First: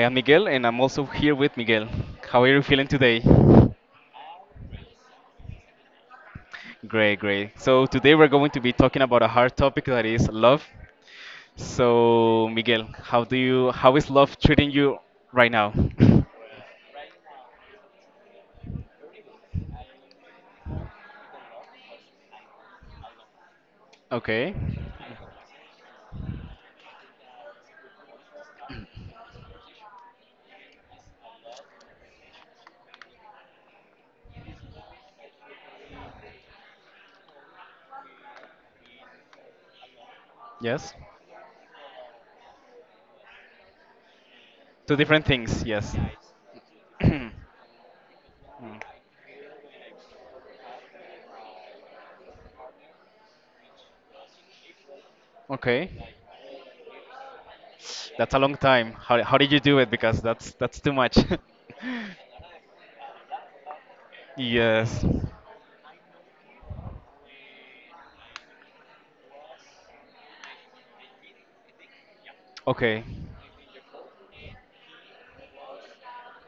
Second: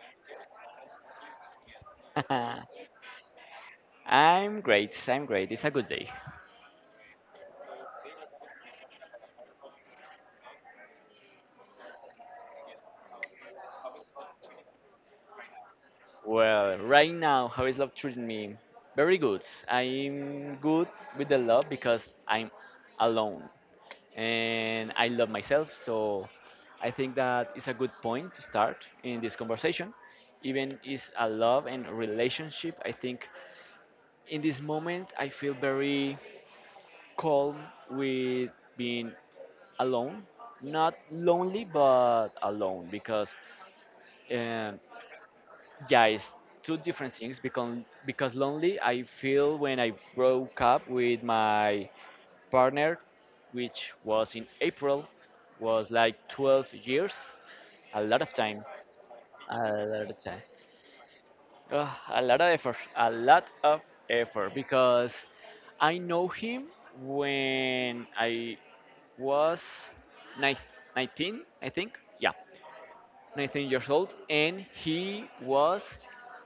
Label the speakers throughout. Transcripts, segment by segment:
Speaker 1: am Miguel and I'm also here with Miguel. How are you feeling today?
Speaker 2: I'm great. It's a good day.
Speaker 1: Great, great. So today we're going to be talking about a hard topic that is love. So Miguel, how is love treating you right now?
Speaker 2: Well, right now, how is love treating me? Very good. I'm good with the love because I'm alone
Speaker 1: Okay.
Speaker 2: and I love myself. So I think that is a good point to start in this conversation. Even is a love and relationship. I think in this moment I feel very calm with being alone.
Speaker 1: Yes.
Speaker 2: Not lonely, but alone because And
Speaker 1: Two different things, yes.
Speaker 2: yeah, it's two different things because lonely I feel when I broke up with my partner, which was in April, was
Speaker 1: Okay.
Speaker 2: like 12 years, a lot
Speaker 1: That's
Speaker 2: of
Speaker 1: a long
Speaker 2: time,
Speaker 1: time. How did you
Speaker 2: a
Speaker 1: do it?
Speaker 2: lot
Speaker 1: Because
Speaker 2: of time,
Speaker 1: that's too much.
Speaker 2: Ugh, a lot of effort
Speaker 1: Yes.
Speaker 2: because I know him when I was nine, 19, I think. Yeah,
Speaker 1: Okay.
Speaker 2: 19 years old, and he was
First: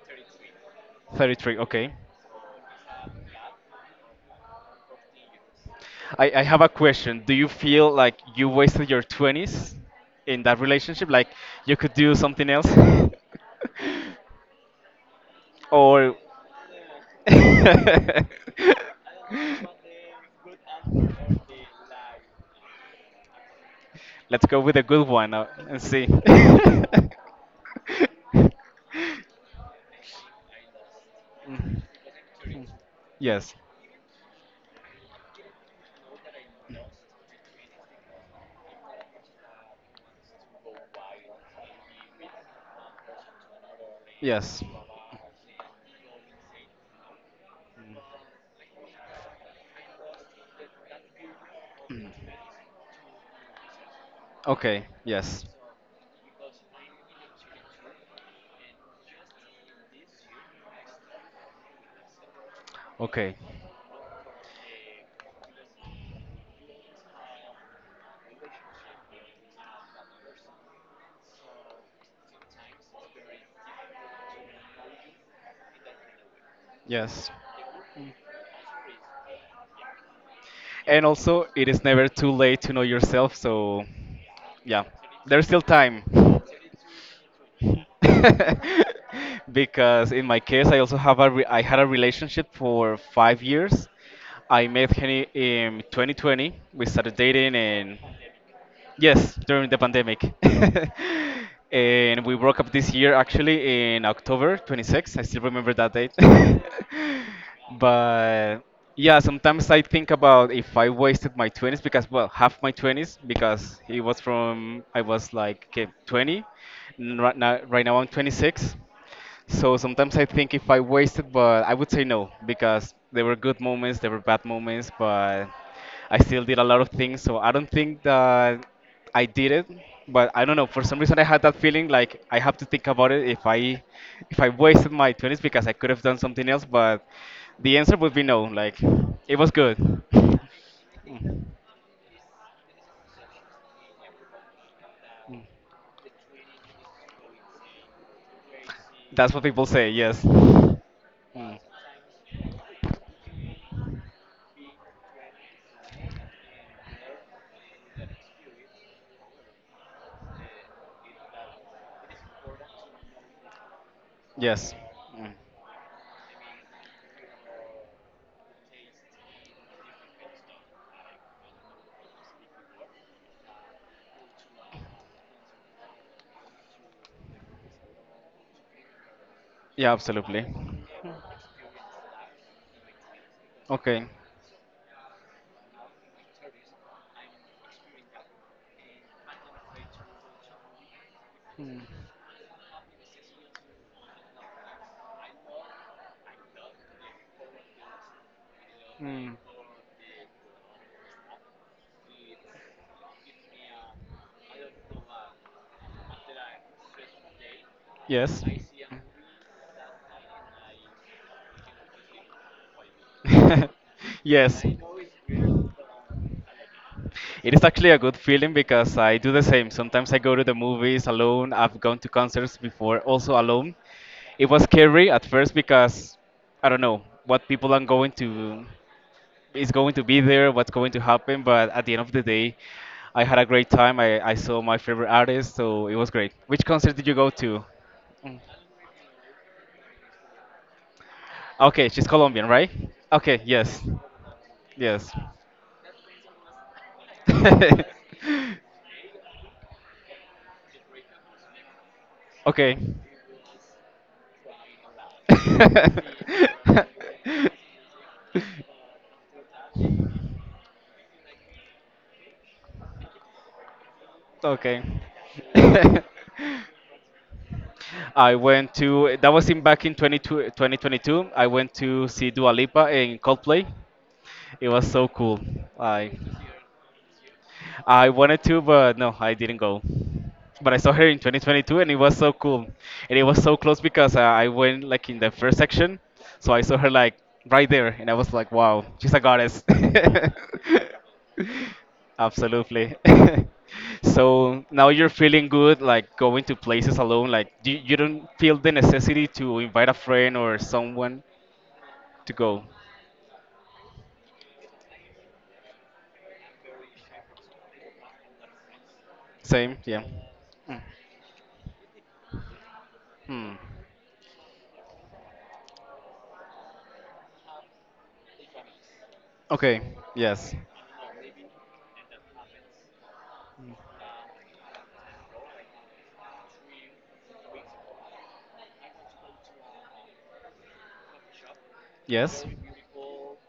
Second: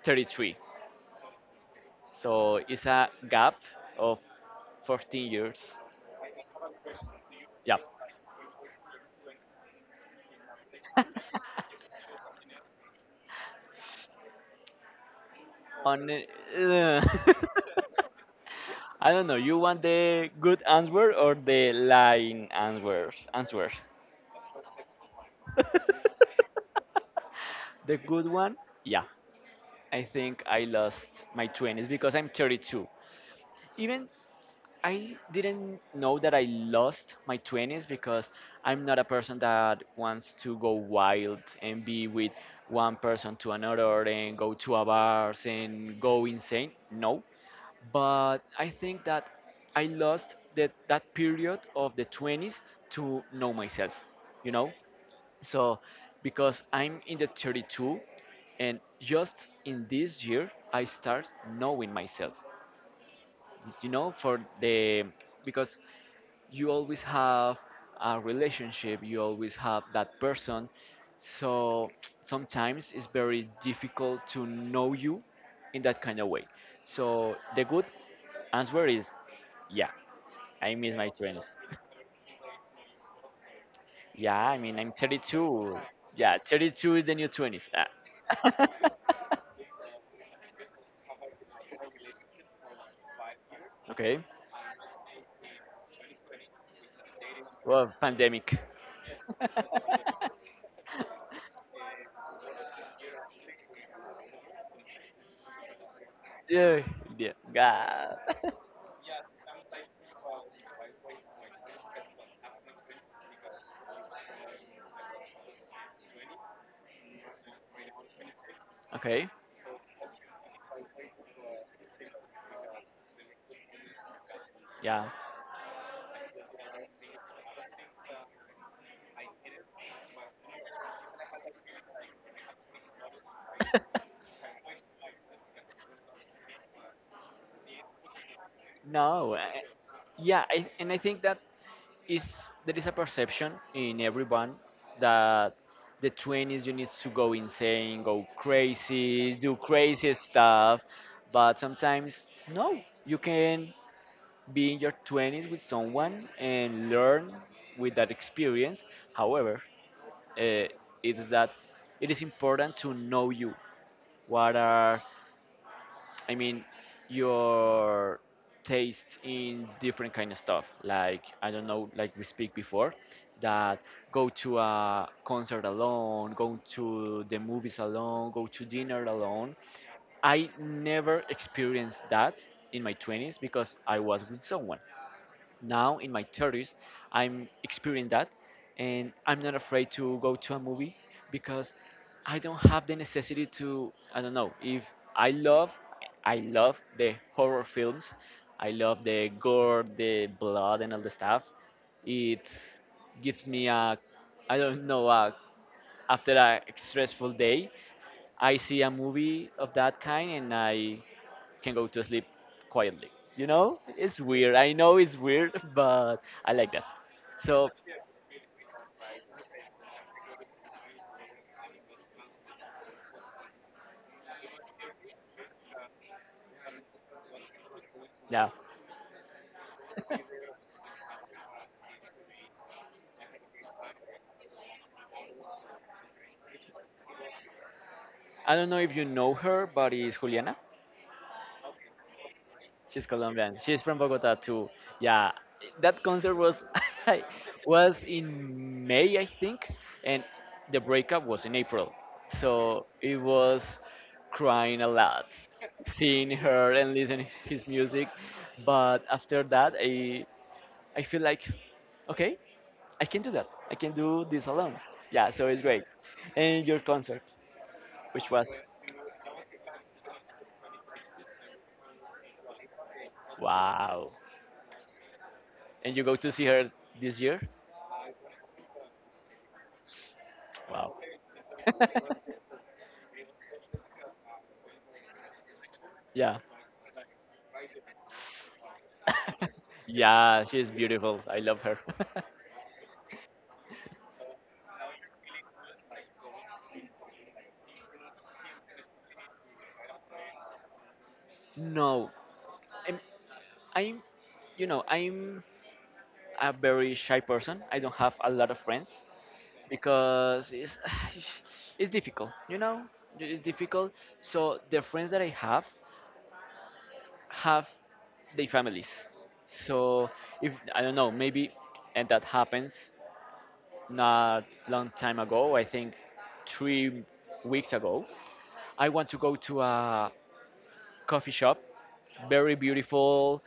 Speaker 2: 33.
Speaker 1: 33. Okay.
Speaker 2: So it's a gap of 14 years.
Speaker 1: I have a question. Do you
Speaker 2: Yeah.
Speaker 1: feel like you wasted your 20s in that relationship? Like you could do something else?
Speaker 2: On
Speaker 1: or.
Speaker 2: I don't know. You want the good answer or the lying answer?
Speaker 1: Let's go with a good one and see.
Speaker 2: The good one? Yeah. I think I lost my 20s because I'm 32.
Speaker 1: yes.
Speaker 2: Even I didn't know that I lost my 20s because I'm not a person that wants to go wild and be with one person to another and go
Speaker 1: Yes.
Speaker 2: to a bars and go insane. No. But I think that I lost that period of the 20s to know myself, you know?
Speaker 1: Okay. Yes.
Speaker 2: So because I'm in the 32 and just in this year I start knowing myself.
Speaker 1: Okay.
Speaker 2: For the because you always have a relationship, you always have that person. So sometimes it's very difficult to know you in that kind of way.
Speaker 1: Yes.
Speaker 2: So the good answer is yeah, I miss
Speaker 1: And
Speaker 2: my
Speaker 1: also,
Speaker 2: 20s.
Speaker 1: it is never too late to know yourself, so
Speaker 2: Yeah, I mean,
Speaker 1: yeah,
Speaker 2: I'm
Speaker 1: there's still
Speaker 2: 32.
Speaker 1: time.
Speaker 2: Yeah, 32 is the new 20s. Ah.
Speaker 1: Because in my case, I also have I had a relationship for 5 years.
Speaker 2: Okay,
Speaker 1: I met Henny in 2020. We started dating,
Speaker 2: well,
Speaker 1: and.
Speaker 2: pandemic.
Speaker 1: Yes, during the pandemic. And we broke up this year actually in October 26th. I still remember that date.
Speaker 2: Yeah, yeah. God.
Speaker 1: But yeah, sometimes I think about if I wasted my 20s because, well, half my 20s because it was from I was like okay, 20. Right now I'm 26.
Speaker 2: Okay,
Speaker 1: So sometimes I think if I wasted, but I would say no because there were good moments, there were bad moments,
Speaker 2: yeah.
Speaker 1: but I still did a lot of things. So I don't think that I did it, but I don't know. For some reason, I had that feeling like I have to think about it if I wasted my 20s because I could have done something else. But the answer would be no. Like it
Speaker 2: No,
Speaker 1: was
Speaker 2: I,
Speaker 1: good.
Speaker 2: yeah, and I think that
Speaker 1: Mm.
Speaker 2: is there is a perception in everyone that the 20s you need to go insane, go
Speaker 1: That's
Speaker 2: crazy,
Speaker 1: what
Speaker 2: do
Speaker 1: people say.
Speaker 2: crazy
Speaker 1: Yes. Mm.
Speaker 2: stuff, but sometimes no, you can be in your 20s with someone and learn with that experience. However, uh, it is that it is important to know you. What
Speaker 1: Yes.
Speaker 2: are
Speaker 1: Mm.
Speaker 2: I mean, your taste in different kind of stuff. Like I don't know, like we speak before, that go to a concert alone, go to the movies alone, go to dinner alone.
Speaker 1: Yeah, absolutely.
Speaker 2: I never experienced that in my 20s because I
Speaker 1: Okay.
Speaker 2: was with someone now in my 30s. I'm experiencing that and I'm not afraid to go to a movie because
Speaker 1: Mm.
Speaker 2: I don't have the necessity to I don't know if I love I love the horror films. I love the
Speaker 1: Mm.
Speaker 2: gore, the blood and all the stuff. It gives me a I don't know a, after a stressful day,
Speaker 1: Yes.
Speaker 2: I see a movie of that kind and I can go to sleep quietly. You know, it's weird.
Speaker 1: Yes.
Speaker 2: I know it's weird, but I like that.
Speaker 1: It is
Speaker 2: So
Speaker 1: actually a good feeling because I do the same. Sometimes I go to the movies alone. I've gone to concerts before also alone. It was scary at first because I don't know what people are going
Speaker 2: yeah,
Speaker 1: to is going to be there, what's going to happen, but at the end of the day, I had a great time. I saw my favorite artist, so it was great. Which concert did you go to?
Speaker 2: I don't know if you know her, but it's Juliana.
Speaker 1: Okay, she's Colombian, right?
Speaker 2: She's
Speaker 1: Okay,
Speaker 2: Colombian.
Speaker 1: yes.
Speaker 2: She's from Bogota too.
Speaker 1: Yes.
Speaker 2: Yeah, that concert was was in May, I think, and the breakup was in April.
Speaker 1: Okay.
Speaker 2: So it was crying a lot, seeing her and listening his music. But after that, I feel like okay, I can do that. I can do this alone.
Speaker 1: okay.
Speaker 2: Yeah, so it's great. And your concert, which
Speaker 1: I
Speaker 2: was
Speaker 1: went to that was in back in 2022. I went to see Dua Lipa in Coldplay.
Speaker 2: wow.
Speaker 1: It was so cool.
Speaker 2: And you
Speaker 1: I
Speaker 2: go to see her this year?
Speaker 1: I wanted to, but no, I didn't go. But I saw
Speaker 2: Wow.
Speaker 1: her in 2022, and it was so cool. And it was so close because I went like in the first section,
Speaker 2: Yeah.
Speaker 1: so I saw her like right there, and I was like, wow, she's a goddess.
Speaker 2: Yeah, she's beautiful. I love her.
Speaker 1: Absolutely. So now you're feeling good, like going to places alone. Like you don't feel the necessity to invite a friend or someone
Speaker 2: No.
Speaker 1: to go.
Speaker 2: I'm, I'm you know, I'm a very shy person. I don't have a lot of friends
Speaker 1: Same, yeah.
Speaker 2: because it's it's difficult, you know? It's
Speaker 1: Hmm.
Speaker 2: difficult. So the friends that I have their families.
Speaker 1: Okay.
Speaker 2: So
Speaker 1: Yes.
Speaker 2: if I don't know, maybe and that happens not long time ago. I think 3 weeks ago. I want to go to a coffee shop,
Speaker 1: Yes.
Speaker 2: very beautiful,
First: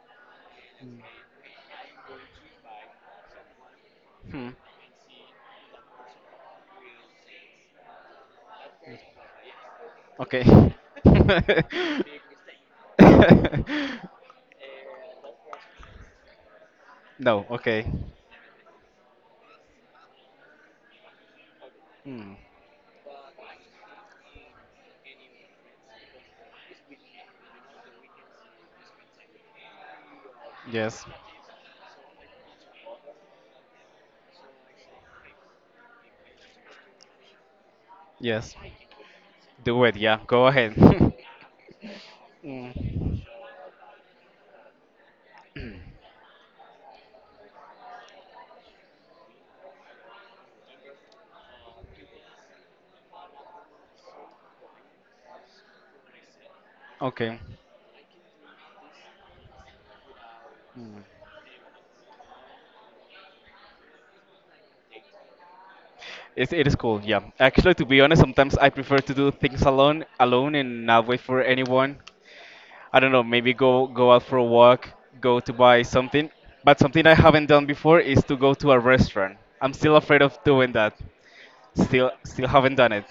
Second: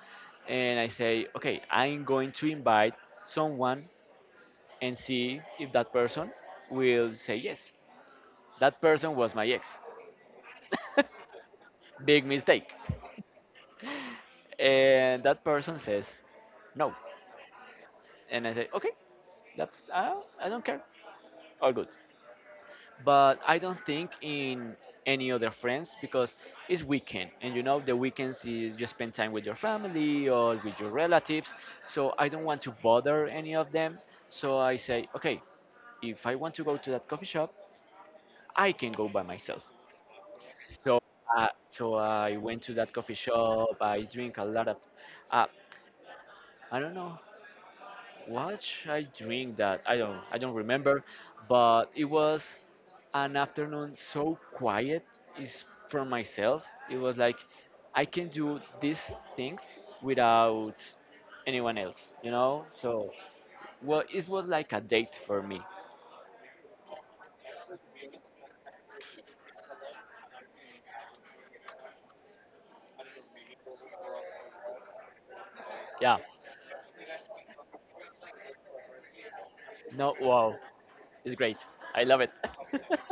Speaker 2: and I say, okay, I'm going to invite someone
Speaker 1: Hmm.
Speaker 2: and see if that person will say yes. That person was my ex.
Speaker 1: Okay.
Speaker 2: Big mistake. And that person says no.
Speaker 1: no. Okay.
Speaker 2: And I say, okay, that's, uh, I don't care. All good.
Speaker 1: Hmm.
Speaker 2: But I don't think in any other friends because it's weekend and you know the weekends is you spend time with your family or with your
Speaker 1: Yes.
Speaker 2: relatives, so I don't want to bother any of them. So I say okay, if I want to go to that coffee shop,
Speaker 1: Yes.
Speaker 2: I can go by myself.
Speaker 1: Do it. Yeah. Go ahead.
Speaker 2: So so I went to that coffee
Speaker 1: Mm.
Speaker 2: shop. I drink a lot of uh, I don't know what should I drink that I don't remember, but it was an afternoon so quiet, is for myself. It was like
Speaker 1: Okay.
Speaker 2: I can do these things without anyone else, you know? So, well, it was like a date for me.
Speaker 1: It is cool, yeah. Actually, to be honest, sometimes I prefer to do things alone, alone and not wait for anyone. I don't know, maybe go out for a walk, go to buy
Speaker 2: Yeah.
Speaker 1: something. But something I haven't done before is to go to a restaurant. I'm still
Speaker 2: No,
Speaker 1: afraid of
Speaker 2: wow.
Speaker 1: doing that.
Speaker 2: It's great. I love it.
Speaker 1: Still haven't done it.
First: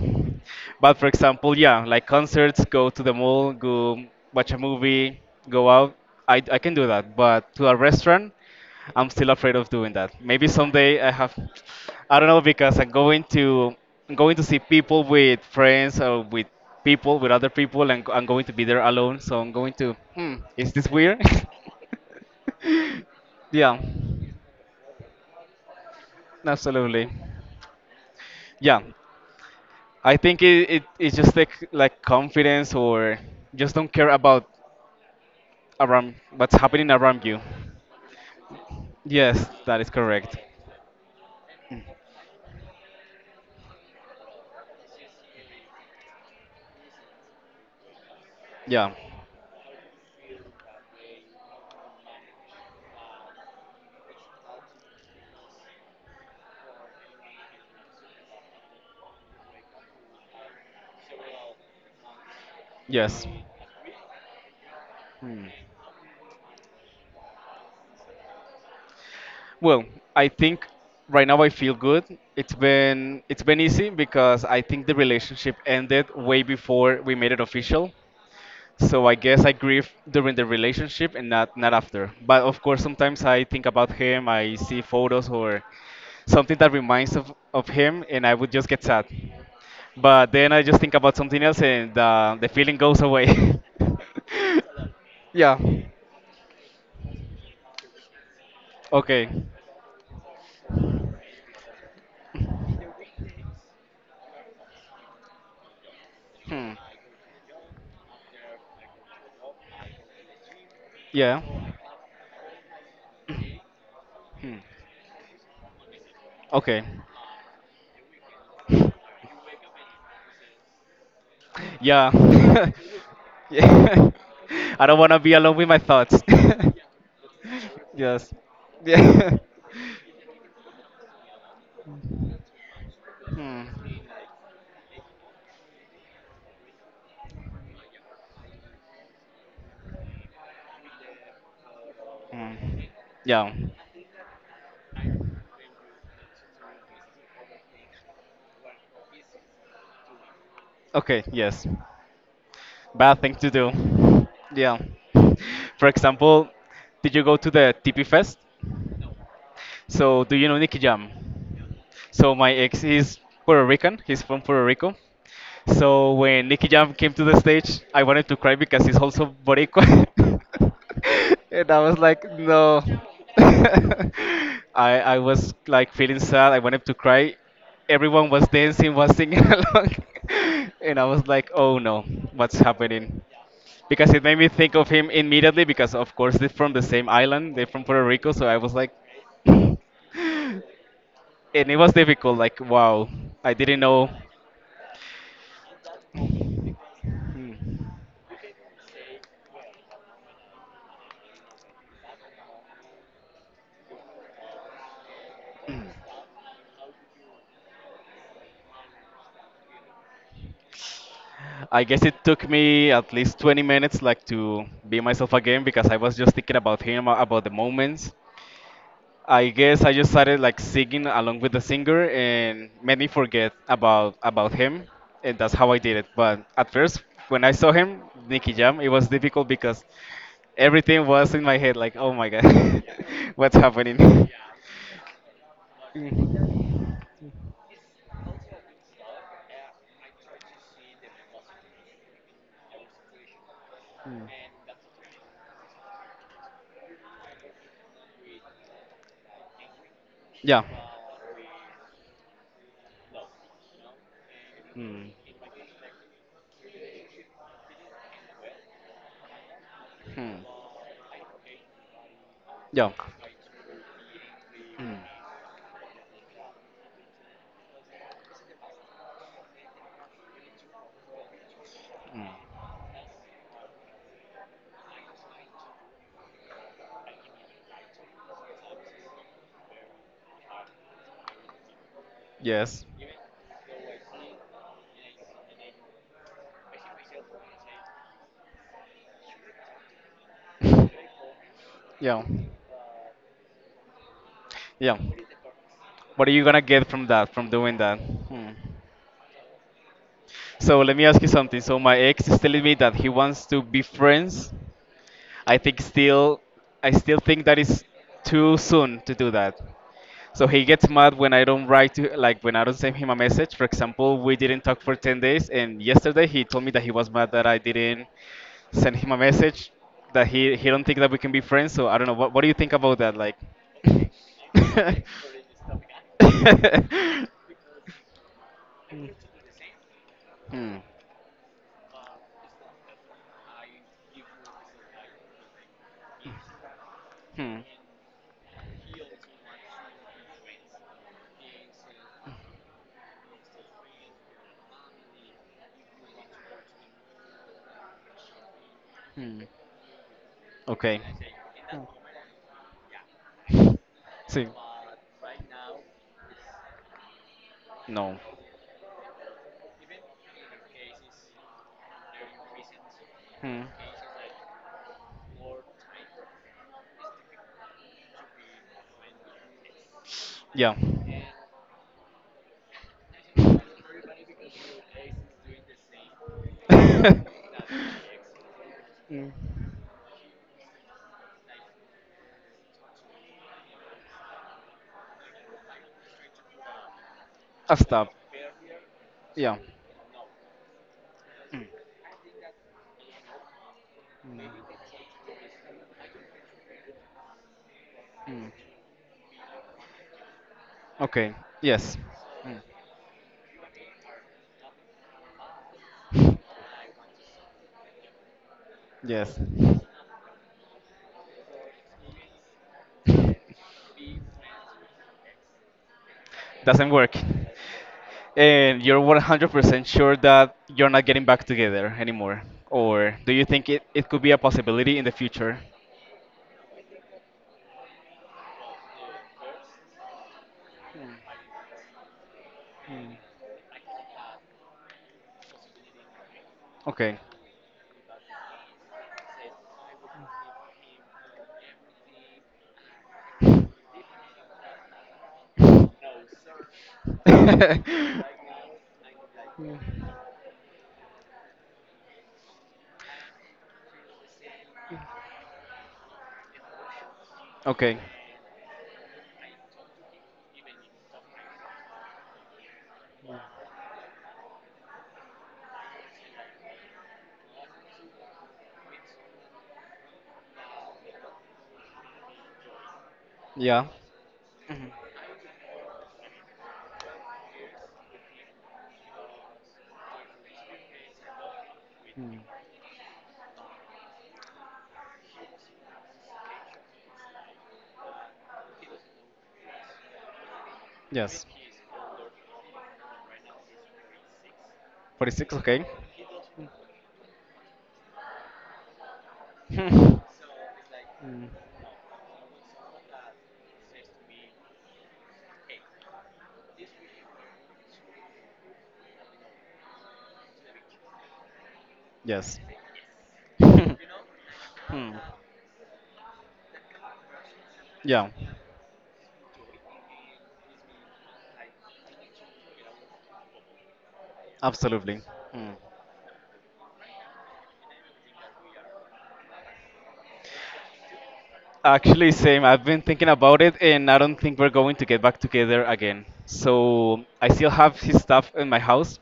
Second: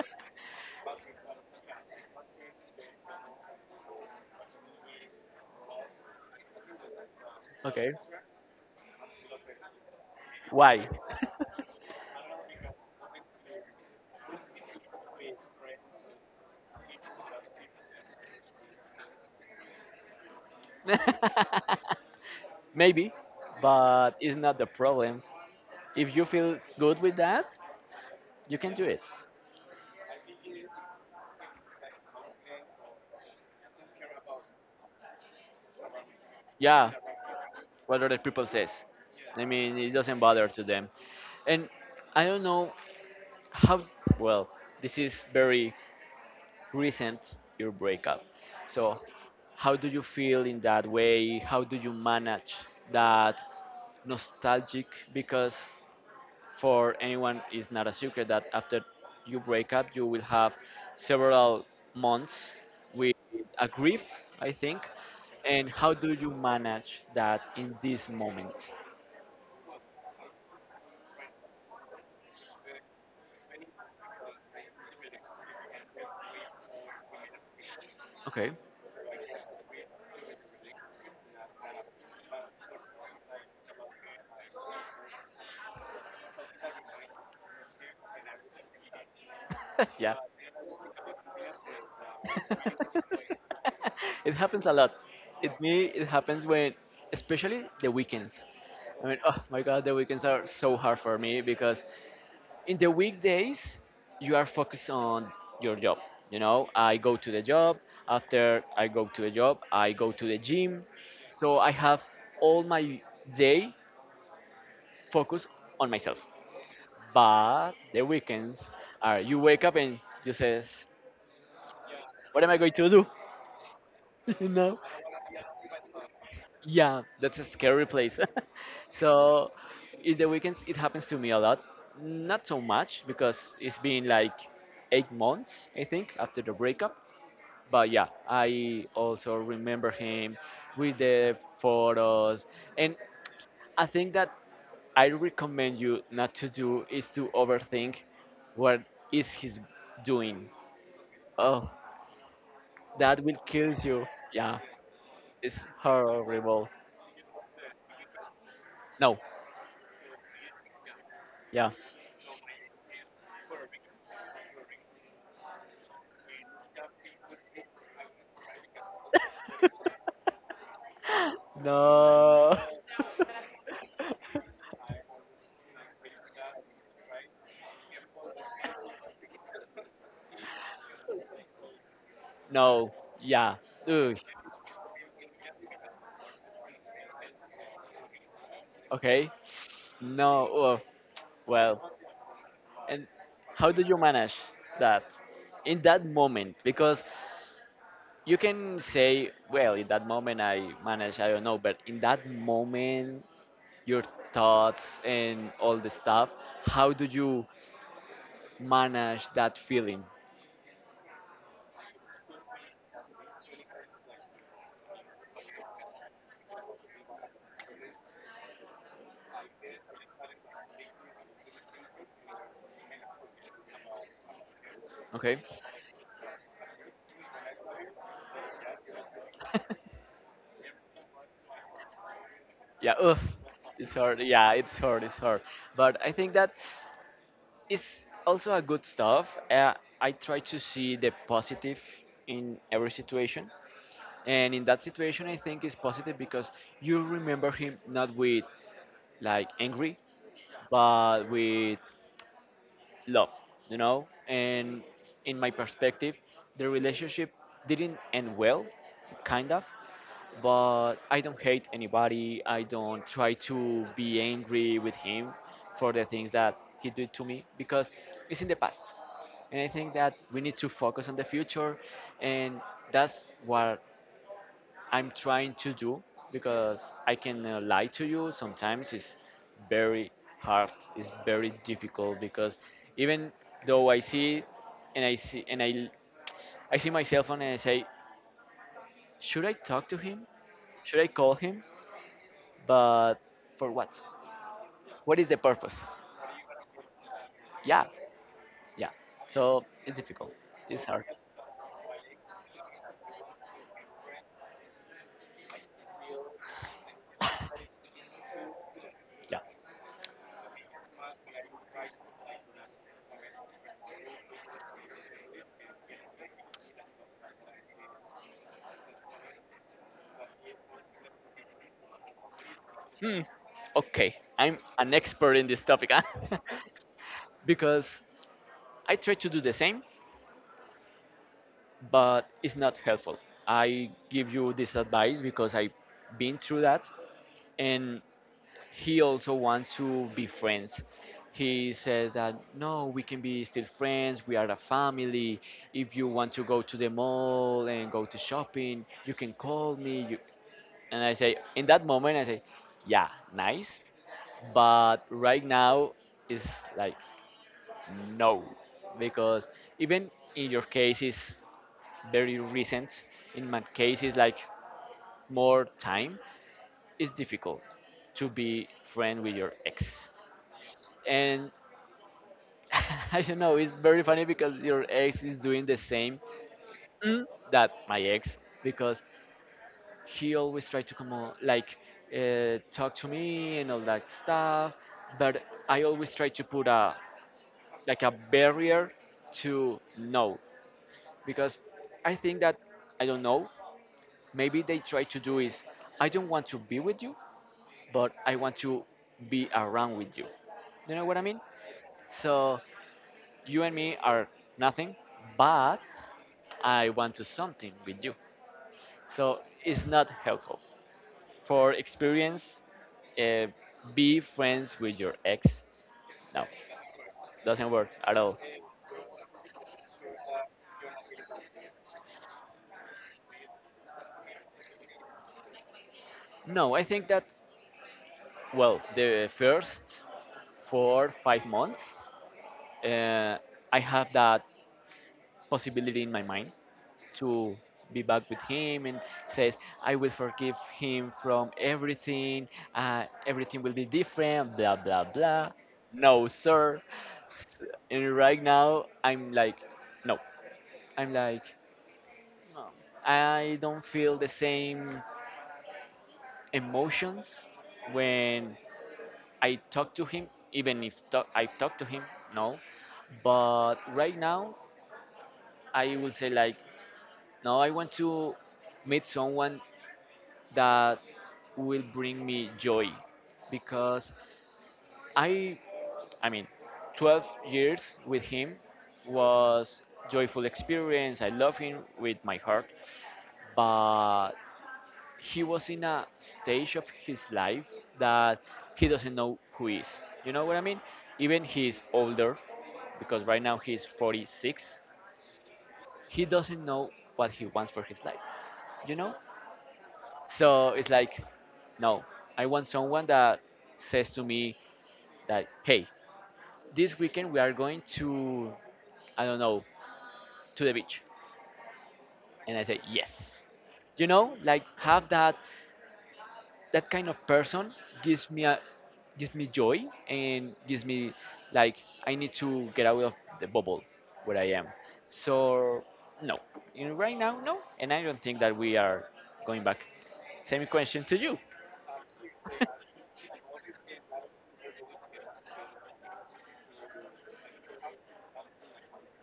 Speaker 1: But for example, yeah, like concerts, go to the mall, go watch a movie, go out. I can do that. But to a
Speaker 2: Okay.
Speaker 1: restaurant, I'm still afraid of doing that. Maybe
Speaker 2: Why?
Speaker 1: someday I have, I don't know, because I'm going to see people with friends or with other people, and I'm going to be there alone. So I'm going to, is this weird?
Speaker 2: Maybe,
Speaker 1: yeah,
Speaker 2: but it's not the problem. If you feel good
Speaker 1: absolutely.
Speaker 2: with that, you can
Speaker 1: Yeah,
Speaker 2: do it.
Speaker 1: I think it's just like confidence or just don't care about around what's happening
Speaker 2: Yeah,
Speaker 1: around you.
Speaker 2: what other people says. I
Speaker 1: Yes,
Speaker 2: mean,
Speaker 1: that is
Speaker 2: it doesn't
Speaker 1: correct.
Speaker 2: bother to them. And I don't know how well this is very recent your breakup.
Speaker 1: Yeah.
Speaker 2: So how do you feel in that way? How do you manage that nostalgic because for anyone it's not a secret that after you break up you will have several months with
Speaker 1: Yes.
Speaker 2: a grief, I think.
Speaker 1: Hmm.
Speaker 2: And how do you manage that in this moment?
Speaker 1: Well, I think right now I feel good. It's been easy because I think the relationship ended way before we made it official.
Speaker 2: Okay.
Speaker 1: So I guess I grieve during the relationship and not after. But of course, sometimes I think about him. I see photos or something that reminds of him, and I would just get sad.
Speaker 2: Yeah.
Speaker 1: But then I just think about something else, and the feeling goes away.
Speaker 2: It happens a lot.
Speaker 1: yeah.
Speaker 2: It me it happens when especially the weekends. I mean,
Speaker 1: Okay.
Speaker 2: oh my god, the weekends are so hard for me because in the weekdays you are focused on your job. You know,
Speaker 1: Hmm.
Speaker 2: I go to the job, after I go to the job, I go to the gym.
Speaker 1: Yeah.
Speaker 2: So I have all my day
Speaker 1: Hmm.
Speaker 2: focused on myself.
Speaker 1: Okay.
Speaker 2: But the weekends are you wake up and you says
Speaker 1: Yeah.
Speaker 2: what am I going to do?
Speaker 1: yeah.
Speaker 2: You know?
Speaker 1: I don't want to be alone with my thoughts.
Speaker 2: Yeah, that's a scary place.
Speaker 1: Yes. Yeah.
Speaker 2: So, in the weekends, it happens to me a lot. Not so much because
Speaker 1: Hmm.
Speaker 2: it's been like 8 months, I think, after the breakup. But yeah, I also remember him with the photos.
Speaker 1: Hmm.
Speaker 2: And
Speaker 1: Yeah.
Speaker 2: I think that I recommend you not to do is to overthink what is he's doing.
Speaker 1: Okay, yes.
Speaker 2: Oh, that
Speaker 1: Bad thing
Speaker 2: will
Speaker 1: to do.
Speaker 2: kill you. Yeah,
Speaker 1: Yeah.
Speaker 2: it's
Speaker 1: For example,
Speaker 2: horrible.
Speaker 1: did you go to the TP Fest?
Speaker 2: No,
Speaker 1: So, do you know Nicky Jam?
Speaker 2: Yeah.
Speaker 1: So my ex is Puerto Rican. He's from Puerto Rico. So when Nicky Jam came to the stage, I wanted to cry because he's also Boricua. And I was like,
Speaker 2: No.
Speaker 1: no. I was like feeling sad. I wanted to cry. Everyone was dancing, was singing along, and I was like, oh no, what's
Speaker 2: No.
Speaker 1: happening?
Speaker 2: Yeah.
Speaker 1: Because
Speaker 2: Ugh.
Speaker 1: it made me think of him immediately because of course they're from the same island. They're from Puerto Rico, so I was like.
Speaker 2: Okay. No. Ugh.
Speaker 1: And it
Speaker 2: Well.
Speaker 1: was difficult. Like,
Speaker 2: And
Speaker 1: wow, I
Speaker 2: how
Speaker 1: didn't
Speaker 2: do you
Speaker 1: know.
Speaker 2: manage that in that moment? Because
Speaker 1: Hmm.
Speaker 2: you can say, well, in that moment I manage, I don't know, but in that moment, your thoughts and all the stuff, how do you manage that feeling?
Speaker 1: I guess it took me at least 20 minutes, like, to be myself again because I was just thinking about him, about the moments. I guess I just started like singing along with the singer and made me forget about him,
Speaker 2: Okay.
Speaker 1: and that's how I did it. But at first, when I saw him, Nicky Jam, it was difficult because everything was in my head, like, oh my god,
Speaker 2: Yeah. Ugh.
Speaker 1: what's
Speaker 2: It's
Speaker 1: happening?
Speaker 2: hard. Yeah. It's hard. But I think that
Speaker 1: Mm.
Speaker 2: it's also a good stuff. I try to see the positive in every situation, and in that situation, I think it's positive because you remember him not with like angry,
Speaker 1: Yeah.
Speaker 2: but with love, you know? And
Speaker 1: Mm.
Speaker 2: in my perspective, the relationship didn't end well, kind of,
Speaker 1: Hmm.
Speaker 2: but I don't hate anybody. I
Speaker 1: Yeah.
Speaker 2: don't try to be angry with
Speaker 1: Mm.
Speaker 2: him for the things that he did to me because it's in the past. And I think that we need to focus on the future, and that's what I'm trying to do because I can lie to you. Sometimes it's very hard. It's very difficult because
Speaker 1: Yes.
Speaker 2: even though and I see and I I see myself and I say, should I talk to him? Should I call him?
Speaker 1: Yeah.
Speaker 2: But for what?
Speaker 1: Yeah.
Speaker 2: What is the purpose?
Speaker 1: What are you gonna get from that, from doing
Speaker 2: Yeah,
Speaker 1: that? Hmm.
Speaker 2: yeah. So it's difficult.
Speaker 1: So
Speaker 2: It's
Speaker 1: let
Speaker 2: hard.
Speaker 1: me ask you something. So my ex is telling me that he wants to be friends. I think still, I still think that it's too soon to do
Speaker 2: Yeah.
Speaker 1: that. So he gets mad when I don't like when I don't send him a message. For example, we didn't talk for 10 days and yesterday he told me that he was mad that I didn't send him a message that he don't think that we can be friends. So I don't know what do you think about that
Speaker 2: Hmm.
Speaker 1: like
Speaker 2: Okay. I'm an expert in this topic, huh? because I try to do the same,
Speaker 1: Hmm.
Speaker 2: but it's not helpful. I give you this advice because I've been through that,
Speaker 1: Hmm.
Speaker 2: and he also wants to be friends. He says that no, we can be still friends. We are a family. If you want to go to the mall and go to shopping, you can
Speaker 1: Hmm.
Speaker 2: call me. You...
Speaker 1: Okay.
Speaker 2: And I say, in that moment, I say, yeah, nice,
Speaker 1: See.
Speaker 2: but right now it's like
Speaker 1: No.
Speaker 2: no, because even in your case, it's very recent, in my
Speaker 1: Hmm.
Speaker 2: case, it's like more time, it's difficult to be friend with your ex.
Speaker 1: Yeah.
Speaker 2: And I don't know, it's very funny because your ex is doing the same mm, that my ex, because
Speaker 1: Mm.
Speaker 2: he always tried to come on, like talk to me and all that stuff. But I always try to put a
Speaker 1: A
Speaker 2: like a
Speaker 1: stop.
Speaker 2: barrier
Speaker 1: Yeah.
Speaker 2: to no, because I think that I don't know, maybe they try to do is I don't want to be with you, but I
Speaker 1: Mm.
Speaker 2: want to be around with you. You know what I
Speaker 1: Okay.
Speaker 2: mean?
Speaker 1: Yes.
Speaker 2: So
Speaker 1: Mm.
Speaker 2: you and me are nothing, but I want to something with you. So
Speaker 1: Yes.
Speaker 2: it's not helpful for experience, uh, be friends with your ex, no.
Speaker 1: Doesn't work.
Speaker 2: Doesn't work at all.
Speaker 1: And you're 100% sure that you're not getting back together anymore? Or do you think it could be a possibility in the future?
Speaker 2: No, I think that, well, the first four five months,
Speaker 1: Mm.
Speaker 2: uh, I have that possibility in my mind
Speaker 1: Okay.
Speaker 2: to be back with him and says, I will forgive him from everything, everything will be different, blah, blah, blah. No, sir. S- And right now, I'm like, no. I'm like, no. I don't feel the same emotions
Speaker 1: okay.
Speaker 2: when I talk to him, even if I talk to him, no. But right now, I will say, like, no, I want to meet someone that will bring me joy,
Speaker 1: Yeah.
Speaker 2: because I I mean 12 years with him was joyful experience. I love him with my
Speaker 1: Mm.
Speaker 2: heart, but he was in a stage of his life that he doesn't know who he is. You know what I mean? Even
Speaker 1: Yes.
Speaker 2: he's older, because right now he's 46.
Speaker 1: 46, okay.
Speaker 2: He doesn't know what he wants for his life. You know?
Speaker 1: Hmm.
Speaker 2: So it's like,
Speaker 1: Mm.
Speaker 2: no, I want someone that says to me that, hey, this weekend we are going to, I don't know, to the beach. And
Speaker 1: yes.
Speaker 2: I say, yes. You know, like have
Speaker 1: Hmm.
Speaker 2: that kind of person,
Speaker 1: Yeah.
Speaker 2: gives me a gives me joy and gives me, like, I need to get out of the bubble where I am.
Speaker 1: Absolutely. Mm.
Speaker 2: So no. In right now, no. And I don't think that we are going back. Same question to you.
Speaker 1: Actually, same. I've been thinking about it, and I don't think we're going to get back together again. So I still have his stuff in my house,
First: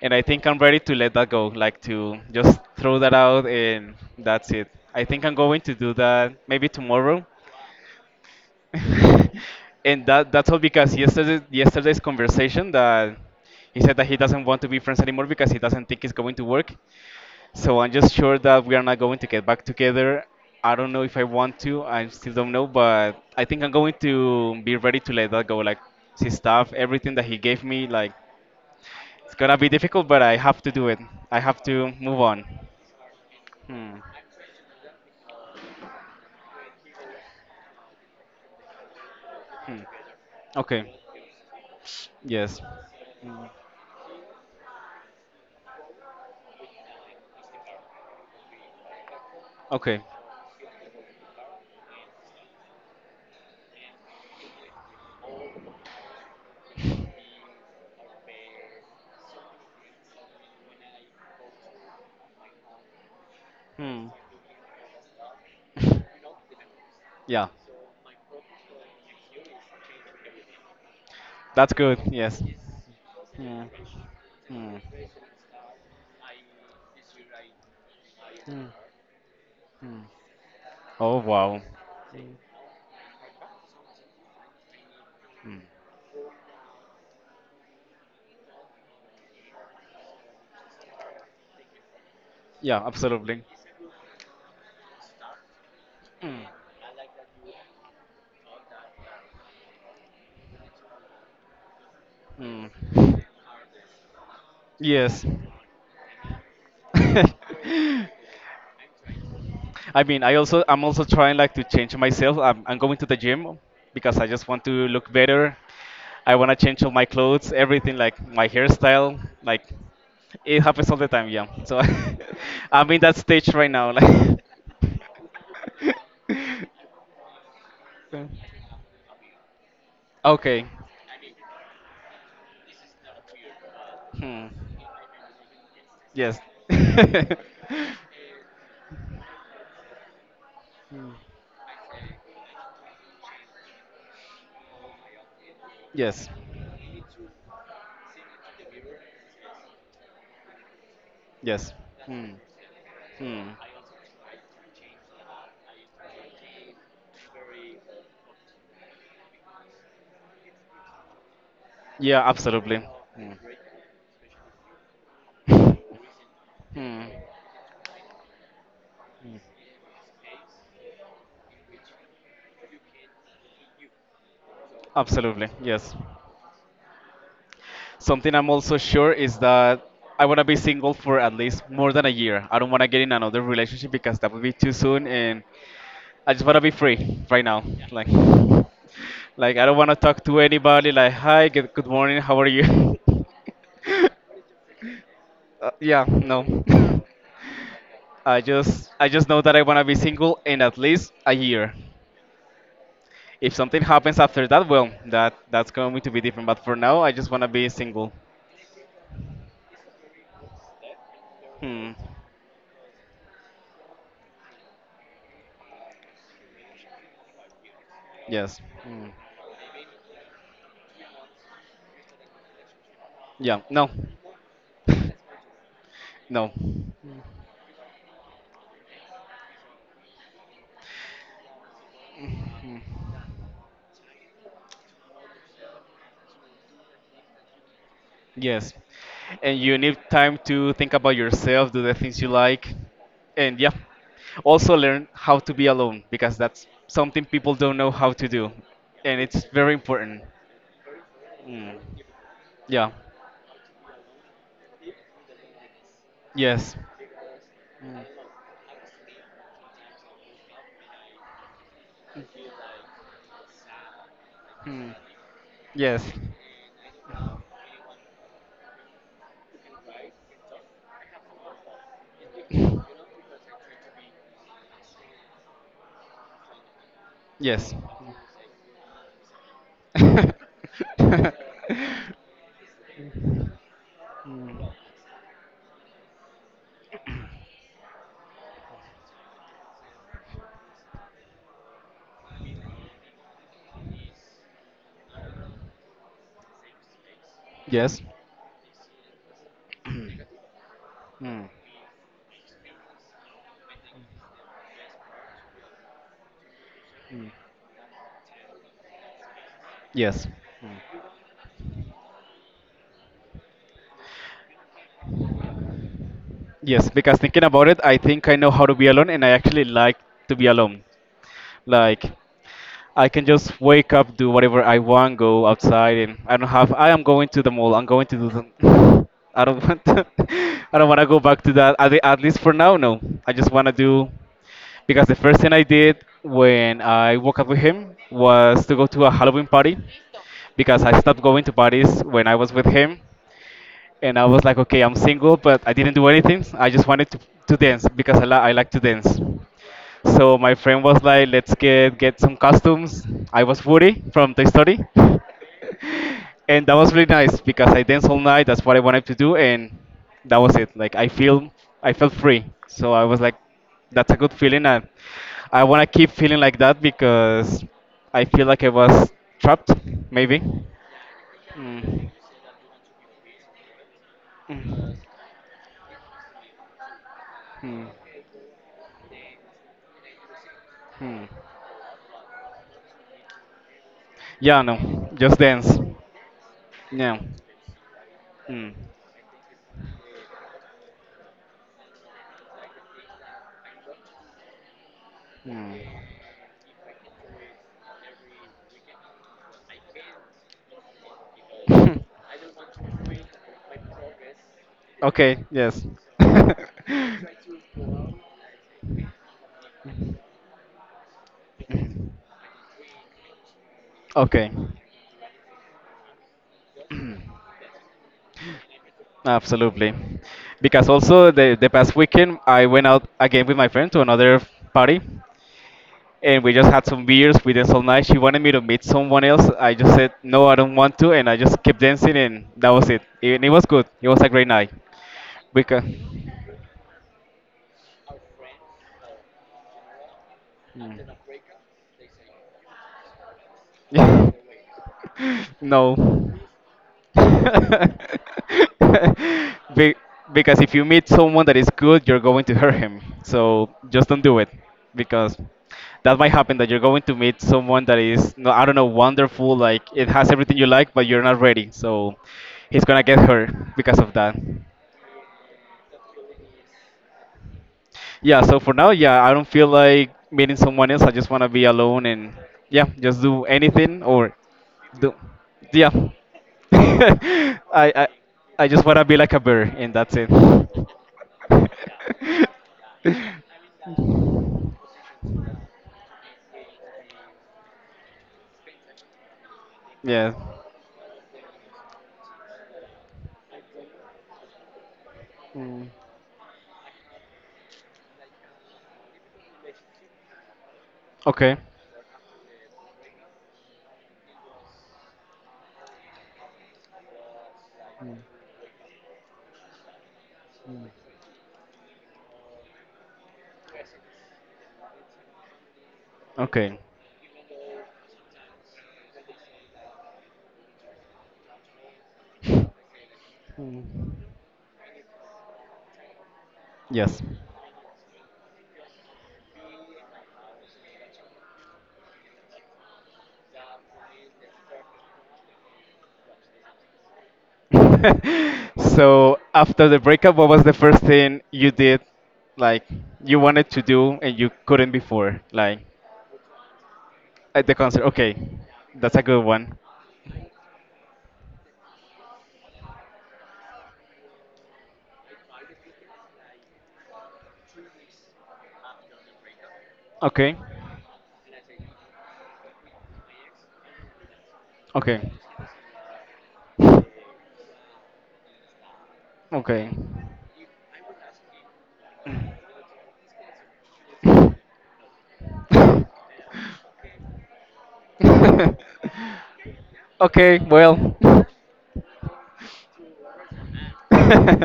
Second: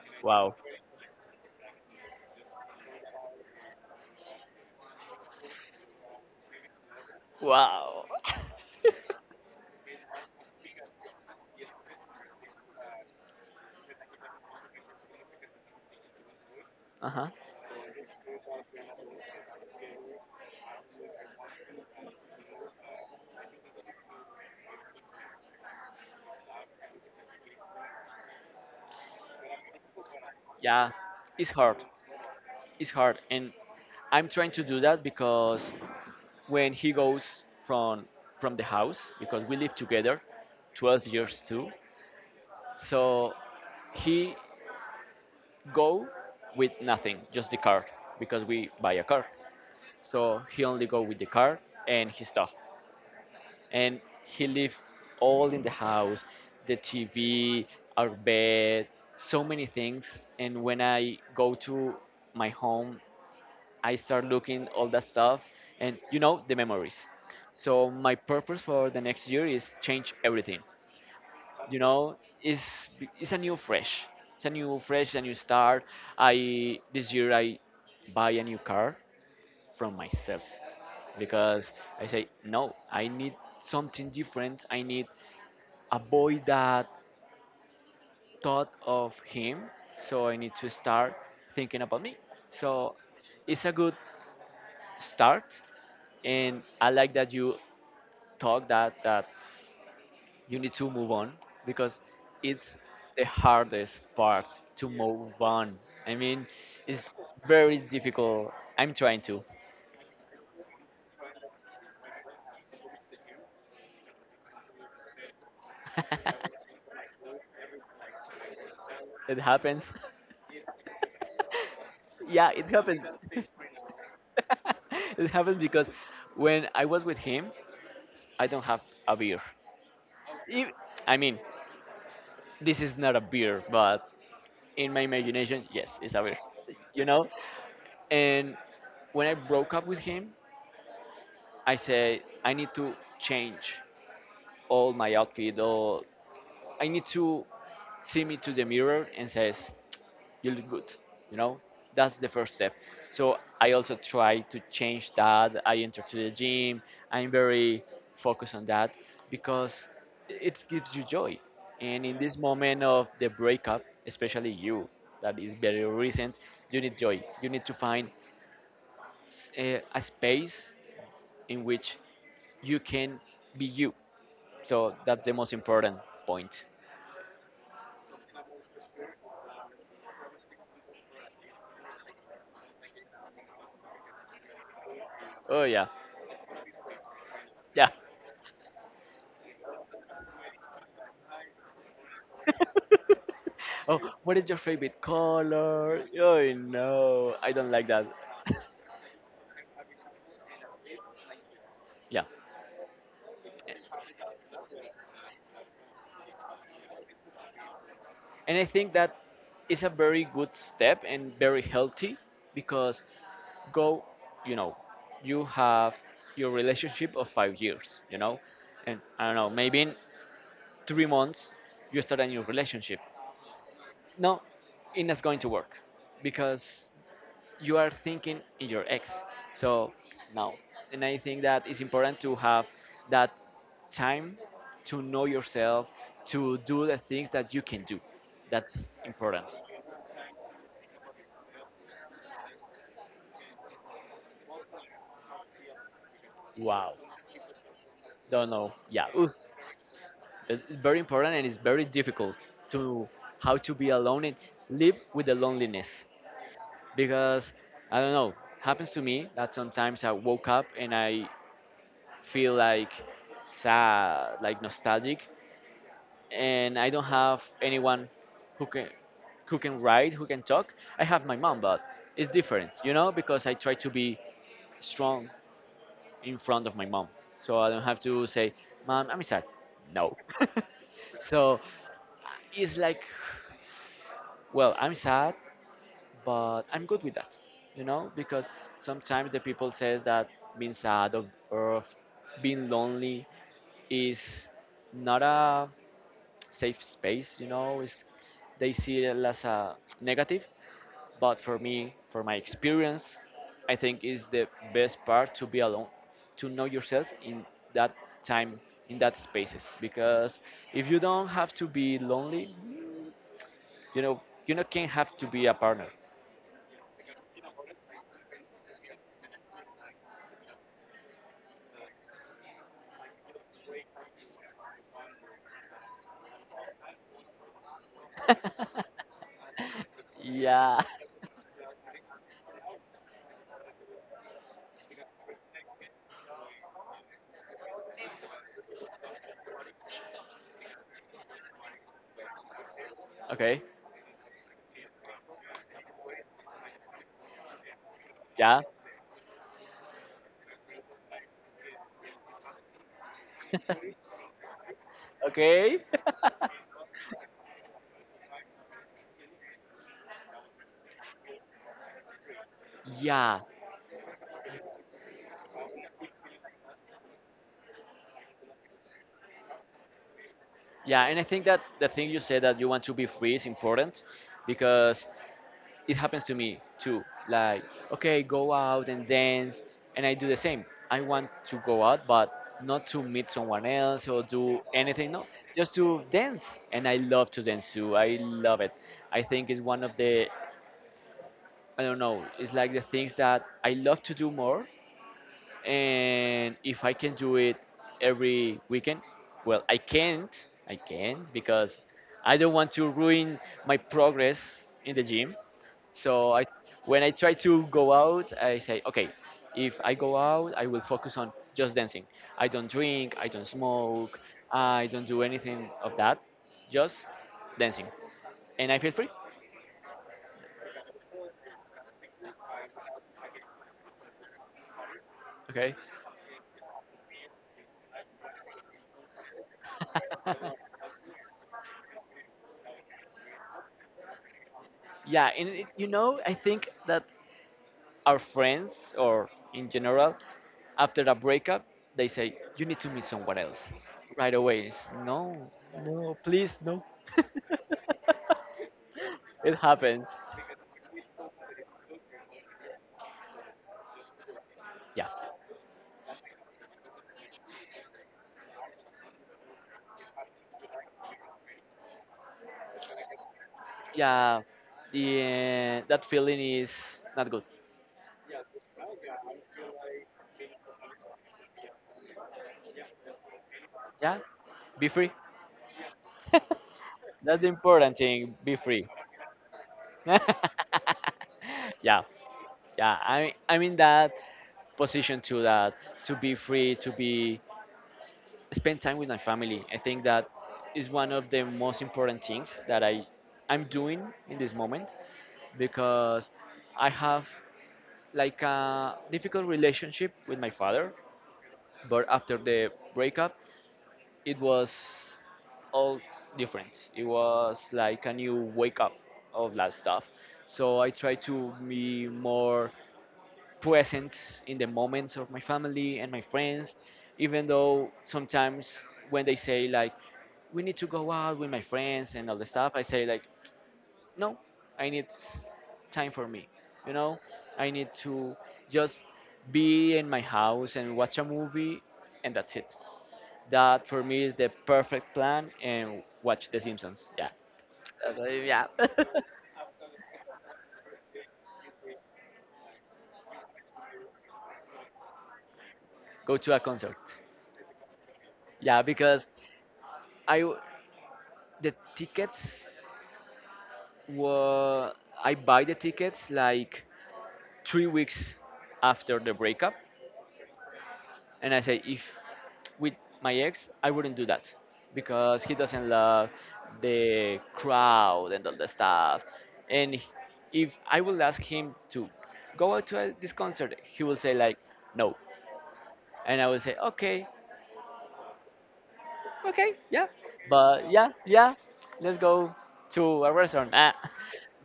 Speaker 1: and I think
Speaker 2: Wow.
Speaker 1: I'm ready to let that go. Like to just throw that out, and that's it. I think I'm going to do that maybe tomorrow.
Speaker 2: Wow.
Speaker 1: And that's all because yesterday's conversation that he said that he doesn't want to be friends anymore because he doesn't think it's going to work.
Speaker 2: Uh huh.
Speaker 1: So I'm just sure that we are not going to get back together. I don't know if I want to. I still don't know, but I think I'm going to be ready to let that go. Like his stuff, everything that he gave me, like it's gonna be difficult, but I have to do
Speaker 2: Yeah,
Speaker 1: it. I
Speaker 2: it's
Speaker 1: have
Speaker 2: hard.
Speaker 1: to move on.
Speaker 2: It's hard, and
Speaker 1: Hmm.
Speaker 2: I'm trying to do that because when he goes from the house, because we live
Speaker 1: Hmm.
Speaker 2: together,
Speaker 1: Okay.
Speaker 2: 12 years too.
Speaker 1: Yes.
Speaker 2: So he go with nothing, just the card, because we buy a car.
Speaker 1: Okay.
Speaker 2: So he only go with the card and his stuff, and he left all in the house, the tv, our bed, so many things, and when I go to my home, I
Speaker 1: Hmm.
Speaker 2: start looking all that stuff, and you know, the memories.
Speaker 1: yeah.
Speaker 2: So my purpose for the next year is change everything.
Speaker 1: That's
Speaker 2: You
Speaker 1: good.
Speaker 2: know,
Speaker 1: Yes.
Speaker 2: it's it's a new
Speaker 1: Hmm.
Speaker 2: fresh it's a
Speaker 1: Hmm.
Speaker 2: new fresh a new start. I This year I buy a new
Speaker 1: Hmm.
Speaker 2: car from
Speaker 1: Hmm.
Speaker 2: myself,
Speaker 1: Oh wow.
Speaker 2: because I say no, I need something different. I need
Speaker 1: Hmm.
Speaker 2: avoid that thought of him. So I need to start thinking about me.
Speaker 1: Yeah.
Speaker 2: So
Speaker 1: Absolutely.
Speaker 2: it's a good start,
Speaker 1: Hmm.
Speaker 2: and I like that you talk that you need to move on, because
Speaker 1: Hmm.
Speaker 2: it's the hardest part to
Speaker 1: Yes.
Speaker 2: move on. I mean, it's very difficult. I'm trying to.
Speaker 1: I mean, I'm also trying like to change myself. I'm going to the gym because I just want to look better. I want to change all my clothes, everything like my hairstyle,
Speaker 2: It
Speaker 1: like
Speaker 2: happens.
Speaker 1: it happens all the time, yeah. So
Speaker 2: Yeah, it
Speaker 1: I'm in
Speaker 2: happens.
Speaker 1: that stage right now like
Speaker 2: It happens because when I was with him, I don't have a beer.
Speaker 1: Okay.
Speaker 2: If, I mean, this is not a beer, but
Speaker 1: Hmm.
Speaker 2: in my imagination, yes, it's a beer,
Speaker 1: Yes.
Speaker 2: you know? And when I broke up with him, I said, I need to change all my outfit, or
Speaker 1: yes.
Speaker 2: I need to see me to the mirror and says, you look good, you know?
Speaker 1: Yes.
Speaker 2: That's the
Speaker 1: Hmm.
Speaker 2: first step. So
Speaker 1: Hmm.
Speaker 2: I also try to change that, I enter to the gym. I'm very focused on that, because it gives you joy, and in
Speaker 1: Yeah,
Speaker 2: this
Speaker 1: absolutely.
Speaker 2: moment of the
Speaker 1: Hmm.
Speaker 2: breakup, especially, you that is
Speaker 1: Hmm.
Speaker 2: very recent, you need joy. You need to find a space in which you can be you. So that's the
Speaker 1: Absolutely,
Speaker 2: most
Speaker 1: yes.
Speaker 2: important point.
Speaker 1: Something I'm also sure is that I want to be single for at least more than a year. I don't want to get in another relationship because that would be too soon, and
Speaker 2: Oh yeah.
Speaker 1: I just want to be free right now.
Speaker 2: Yeah.
Speaker 1: Like, like I don't want to talk to anybody. Like, hi, good morning, how are you?
Speaker 2: Oh, what is your favorite
Speaker 1: Yeah,
Speaker 2: color? Oh
Speaker 1: no.
Speaker 2: no, I don't like that.
Speaker 1: I just know that I want to be single in at least a year.
Speaker 2: Yeah,
Speaker 1: If something happens after that, well, that's going to be different. But for now, I just want to be single.
Speaker 2: and I think that is a very good step and very
Speaker 1: Hmm.
Speaker 2: healthy, because go, you know, you have your relationship of 5 years, you know,
Speaker 1: Yes.
Speaker 2: and
Speaker 1: Hmm.
Speaker 2: I don't know, maybe in 3 months you start a new relationship.
Speaker 1: Yeah. No.
Speaker 2: No, it's not going to work,
Speaker 1: no.
Speaker 2: because you are thinking in your ex. So now, and I think that it's important to have
Speaker 1: Mhm.
Speaker 2: that time to know yourself, to do the things that you can do.
Speaker 1: Yes.
Speaker 2: That's important.
Speaker 1: And you need time to think about yourself, do the things you like, and yeah. Also learn how to be alone because that's
Speaker 2: Wow.
Speaker 1: something people don't know how to
Speaker 2: Don't
Speaker 1: do,
Speaker 2: know. Yeah,
Speaker 1: and
Speaker 2: oof.
Speaker 1: it's very important.
Speaker 2: It's very important and it's
Speaker 1: Mm.
Speaker 2: very difficult
Speaker 1: Yeah.
Speaker 2: to how to be alone and live with the loneliness,
Speaker 1: Yes.
Speaker 2: because I don't know. Happens to me that sometimes I woke up and I feel like sad, like
Speaker 1: Hmm.
Speaker 2: nostalgic,
Speaker 1: Yes.
Speaker 2: and I don't have anyone who can who can write, who can talk. I have my mom, but it's different, you know, because I try to be strong in front of my mom, so I
Speaker 1: Yes.
Speaker 2: don't have to say, "Mom, I'm sad." No. So it's like, well, I'm sad, but I'm good with that, you know, because sometimes the people says that being sad or being lonely is not a safe space, you know,
Speaker 1: yes,
Speaker 2: is they see it as a negative. But for me, for my experience, I think is the best part to be alone, to know yourself in that time, in that spaces.
Speaker 1: yes,
Speaker 2: Because if you don't have to be lonely, you know, you know, can have to be a partner.
Speaker 1: yes. Because thinking about it, I think I know how to be alone, and I actually like to be alone. Like, I can just wake up, do whatever I want, go outside, and I don't have. I am going to the mall. I'm going to do. The, I don't want. To, I
Speaker 2: Yeah.
Speaker 1: don't want to go back to that. At least for now, no. I just want to do, because the first thing I did when I woke up with him was to go to a Halloween party because I stopped going to parties when I was with him.
Speaker 2: Okay.
Speaker 1: And I was like, okay, I'm single, but I didn't do anything. I just wanted to dance because I
Speaker 2: Yeah.
Speaker 1: like to dance. So my friend was like, let's get some costumes. I was Woody from Toy Story,
Speaker 2: Okay.
Speaker 1: and that was really nice because I danced all night. That's what I wanted to do, and that was it. Like, I felt free. So I was like,
Speaker 2: Yeah.
Speaker 1: that's a good feeling, and I want to keep feeling like that because I feel like I was trapped, maybe.
Speaker 2: Yeah. And I think that the
Speaker 1: Mm.
Speaker 2: thing you said that you want to be free is important,
Speaker 1: Mm.
Speaker 2: because it happens to me too. Like,
Speaker 1: Mm.
Speaker 2: okay, go out and dance, and I do the same. I
Speaker 1: Hmm.
Speaker 2: want to go out, but not to meet someone else or do
Speaker 1: Yeah, no,
Speaker 2: anything. No,
Speaker 1: just
Speaker 2: just
Speaker 1: dance.
Speaker 2: to dance, and I
Speaker 1: Yeah.
Speaker 2: love to dance too. I love
Speaker 1: Hmm.
Speaker 2: it. I think it's one of the I don't know. It's like the things that I love to do more,
Speaker 1: Hmm.
Speaker 2: and if I can do it every weekend, well, I can't. I can't because I don't want to ruin my progress in the gym.
Speaker 1: Okay. Yes.
Speaker 2: So I, when I try to go out, I say, okay, if I go out, I will focus on just dancing. I don't drink, I don't smoke,
Speaker 1: Okay.
Speaker 2: I don't do anything of that, just dancing, and I feel free.
Speaker 1: Absolutely. Because also the past weekend I went out again with my friend to another party,
Speaker 2: Okay.
Speaker 1: and we just had some beers. We danced all night. She wanted me to meet someone else. I just said no, I don't want to, and I just kept dancing, and that was it. And it was good. It was a great night.
Speaker 2: Yeah, and it,
Speaker 1: Because.
Speaker 2: you know, I think that our friends or in general
Speaker 1: Hmm.
Speaker 2: after a breakup they say you need to meet someone else right away. It's, no,
Speaker 1: No.
Speaker 2: no, please, no. It
Speaker 1: Be-
Speaker 2: happens.
Speaker 1: because if you meet someone that is good, you're going to hurt him. So just don't do it,
Speaker 2: Yeah,
Speaker 1: because that might happen, that you're going to meet someone that is, no, I don't know, wonderful, like it has everything you like, but you're not ready. So he's going to get hurt because of that.
Speaker 2: yeah, that feeling is not good.
Speaker 1: Yeah, so for now, yeah, I don't feel like meeting someone else. I just want to be alone and yeah, just do anything
Speaker 2: Yeah,
Speaker 1: or
Speaker 2: be free.
Speaker 1: do yeah.
Speaker 2: That's the important
Speaker 1: I
Speaker 2: thing, be
Speaker 1: I just
Speaker 2: free.
Speaker 1: want to be like a bear and that's it.
Speaker 2: Yeah, yeah, I mean that position to that, to be free, to be spend time with my family. I think that
Speaker 1: Yeah.
Speaker 2: is one of the most important things that I'm doing in this moment,
Speaker 1: Mm.
Speaker 2: because I have like a difficult relationship with my father,
Speaker 1: Okay.
Speaker 2: but after the breakup, it was all different. It was like a new wake up of that stuff. So I try to be more present in the moments of my family and my friends,
Speaker 1: Okay.
Speaker 2: even though sometimes when they say like, we need to go out with my friends and all the stuff, I say like,
Speaker 1: Mm.
Speaker 2: no, I need time for me. You know,
Speaker 1: Yes.
Speaker 2: I need to just be in my house and watch a movie, and that's it. That for me is the perfect plan and watch The Simpsons. Yeah. Totally, yeah.
Speaker 1: So after the breakup, what was the first thing you did, like you wanted to do and you couldn't before? Like,
Speaker 2: Go to a concert.
Speaker 1: at the concert. Okay,
Speaker 2: Yeah,
Speaker 1: that's a
Speaker 2: because
Speaker 1: good one.
Speaker 2: I w- the tickets, well, I buy the tickets like 3 weeks after the breakup,
Speaker 1: Okay,
Speaker 2: and I say if with my ex, I wouldn't do that,
Speaker 1: okay,
Speaker 2: because he doesn't love the crowd and all the stuff.
Speaker 1: okay.
Speaker 2: And if I will ask him to go out to this concert, he will say like no, and I will say okay. Okay, yeah.
Speaker 1: Okay,
Speaker 2: But yeah,
Speaker 1: well.
Speaker 2: yeah. Let's go to a restaurant. Ah.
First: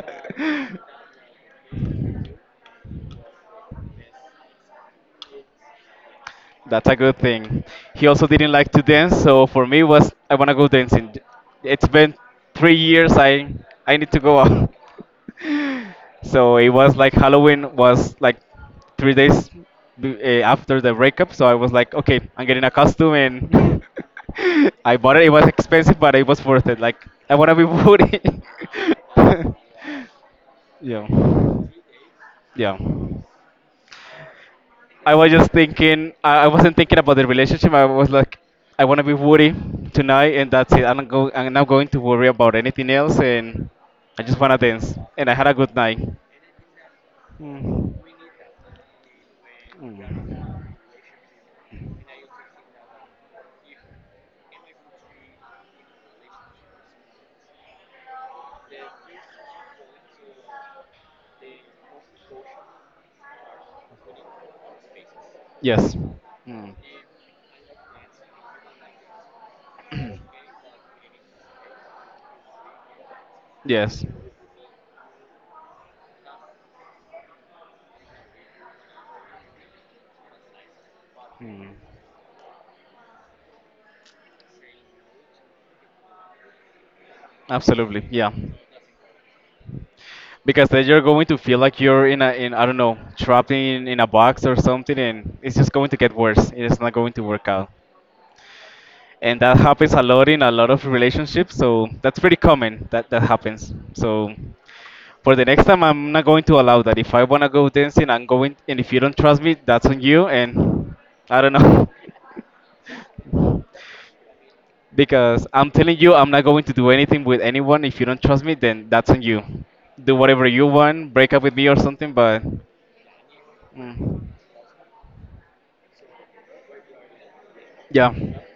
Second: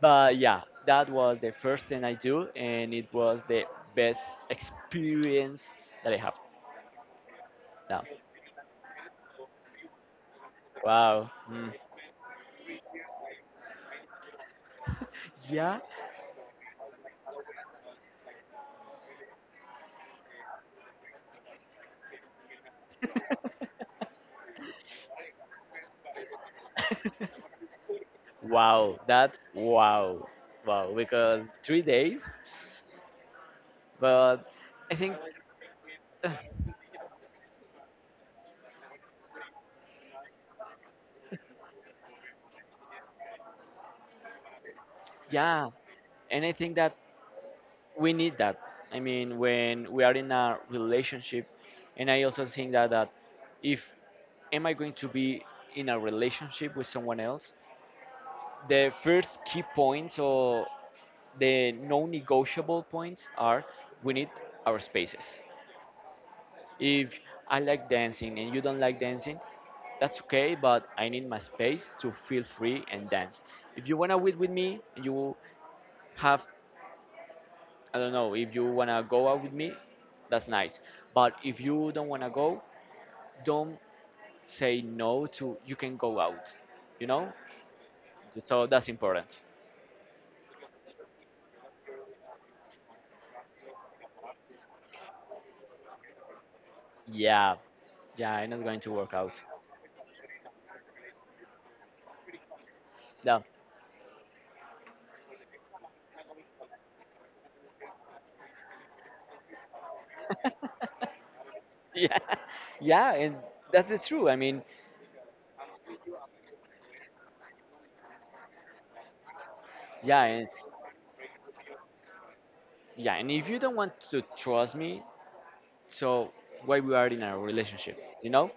Speaker 2: But yeah, that was the first thing I do, and it was the best experience that I have
Speaker 1: That's a good thing.
Speaker 2: now.
Speaker 1: He also didn't like to dance, so for me was I wanna go dancing.
Speaker 2: Wow. Mm.
Speaker 1: It's been 3 years. I need to go out.
Speaker 2: Yeah.
Speaker 1: So it was like Halloween was like 3 days after the breakup. So I was like, okay, I'm getting a costume, and I bought it. It was expensive, but it was worth it. Like I wanna be booty.
Speaker 2: Wow. That's wow. Wow.
Speaker 1: Yeah,
Speaker 2: Because 3 days.
Speaker 1: yeah.
Speaker 2: But I
Speaker 1: I
Speaker 2: think,
Speaker 1: was just thinking.
Speaker 2: uh,
Speaker 1: I wasn't thinking about the relationship. I was like, I want to be Woody tonight, and that's it. I'm not go. I'm not going to worry about anything else, and I just want to dance. And I had a
Speaker 2: yeah.
Speaker 1: good night.
Speaker 2: And I think that
Speaker 1: Mm.
Speaker 2: we need that. I mean, when we are in a
Speaker 1: Mm.
Speaker 2: relationship, and I also think that, if am I going to be in a relationship with someone else? The first key points or the non negotiable points are we need our spaces.
Speaker 1: Yes. Mm.
Speaker 2: If I like dancing and you don't like dancing, that's okay, but I need my space to feel free and dance. If you
Speaker 1: Yes.
Speaker 2: wanna wait with me, you have, I don't know, if you wanna go out with me, that's nice. But if you don't wanna go, don't say no to you can go out, you know?
Speaker 1: Absolutely. Yeah.
Speaker 2: So that's important.
Speaker 1: Because then you're going to feel like you're in a in I don't know, trapped in a box or something, and it's just going to get worse. It is not going to work
Speaker 2: Yeah,
Speaker 1: out.
Speaker 2: yeah, it's not going to work out.
Speaker 1: And that happens a lot in a lot of relationships, so that's pretty common that that
Speaker 2: No.
Speaker 1: happens. So for the next time, I'm not going to allow that. If I want to go dancing, I'm going, and if you don't trust me, that's on you. And I don't know.
Speaker 2: Yeah, yeah, and that's the true. I mean,
Speaker 1: Because I'm telling you, I'm not going to do anything with anyone. If you don't trust me, then that's on you. Do
Speaker 2: yeah,
Speaker 1: whatever
Speaker 2: and
Speaker 1: you want, break up with me or something. But
Speaker 2: yeah, and if you don't want to
Speaker 1: mm,
Speaker 2: trust me, so why we are in a relationship,
Speaker 1: yeah,
Speaker 2: you know?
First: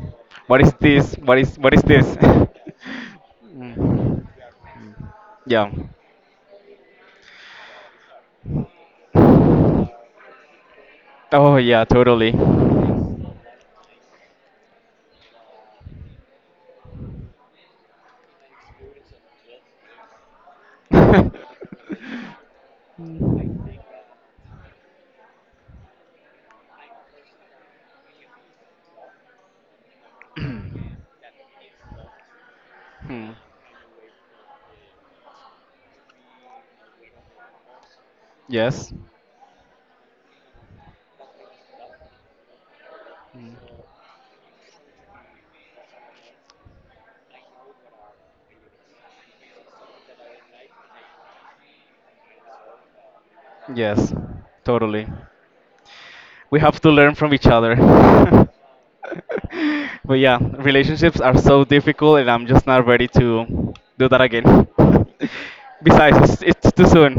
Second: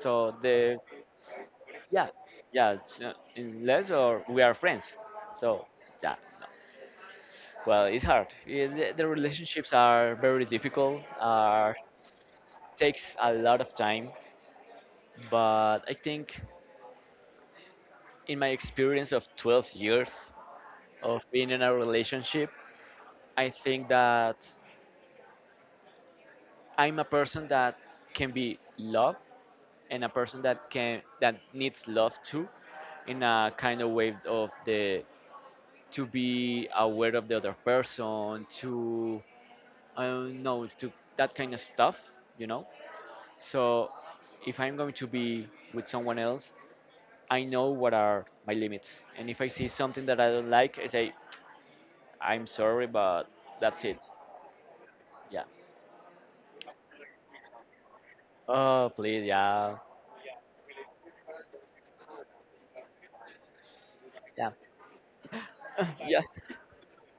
Speaker 2: So
Speaker 1: what is
Speaker 2: the
Speaker 1: this, what is this?
Speaker 2: yeah, yeah, so unless
Speaker 1: Mm.
Speaker 2: or we are friends. So
Speaker 1: Yeah.
Speaker 2: yeah, well, it's hard. Yeah, The relationships are very difficult.
Speaker 1: Oh
Speaker 2: Are
Speaker 1: yeah, totally.
Speaker 2: takes a lot of time, but I think in my experience of 12 years of being in a relationship, I
Speaker 1: Hmm.
Speaker 2: think that I'm a person that can be loved, and a person that needs love too, in a kind of way of the to be aware of the other person,
Speaker 1: Yes,
Speaker 2: to I don't know, to that kind of stuff, you know? So if I'm going to be with someone else, I know what are my limits, and if I see something that I don't like, I say, I'm sorry, but that's it.
Speaker 1: yes, totally.
Speaker 2: Yeah.
Speaker 1: We have to learn from each other.
Speaker 2: Oh please, yeah.
Speaker 1: But yeah, relationships are so difficult, and I'm just not ready to do that
Speaker 2: Yeah.
Speaker 1: again. Besides,
Speaker 2: Yeah.
Speaker 1: it's too soon.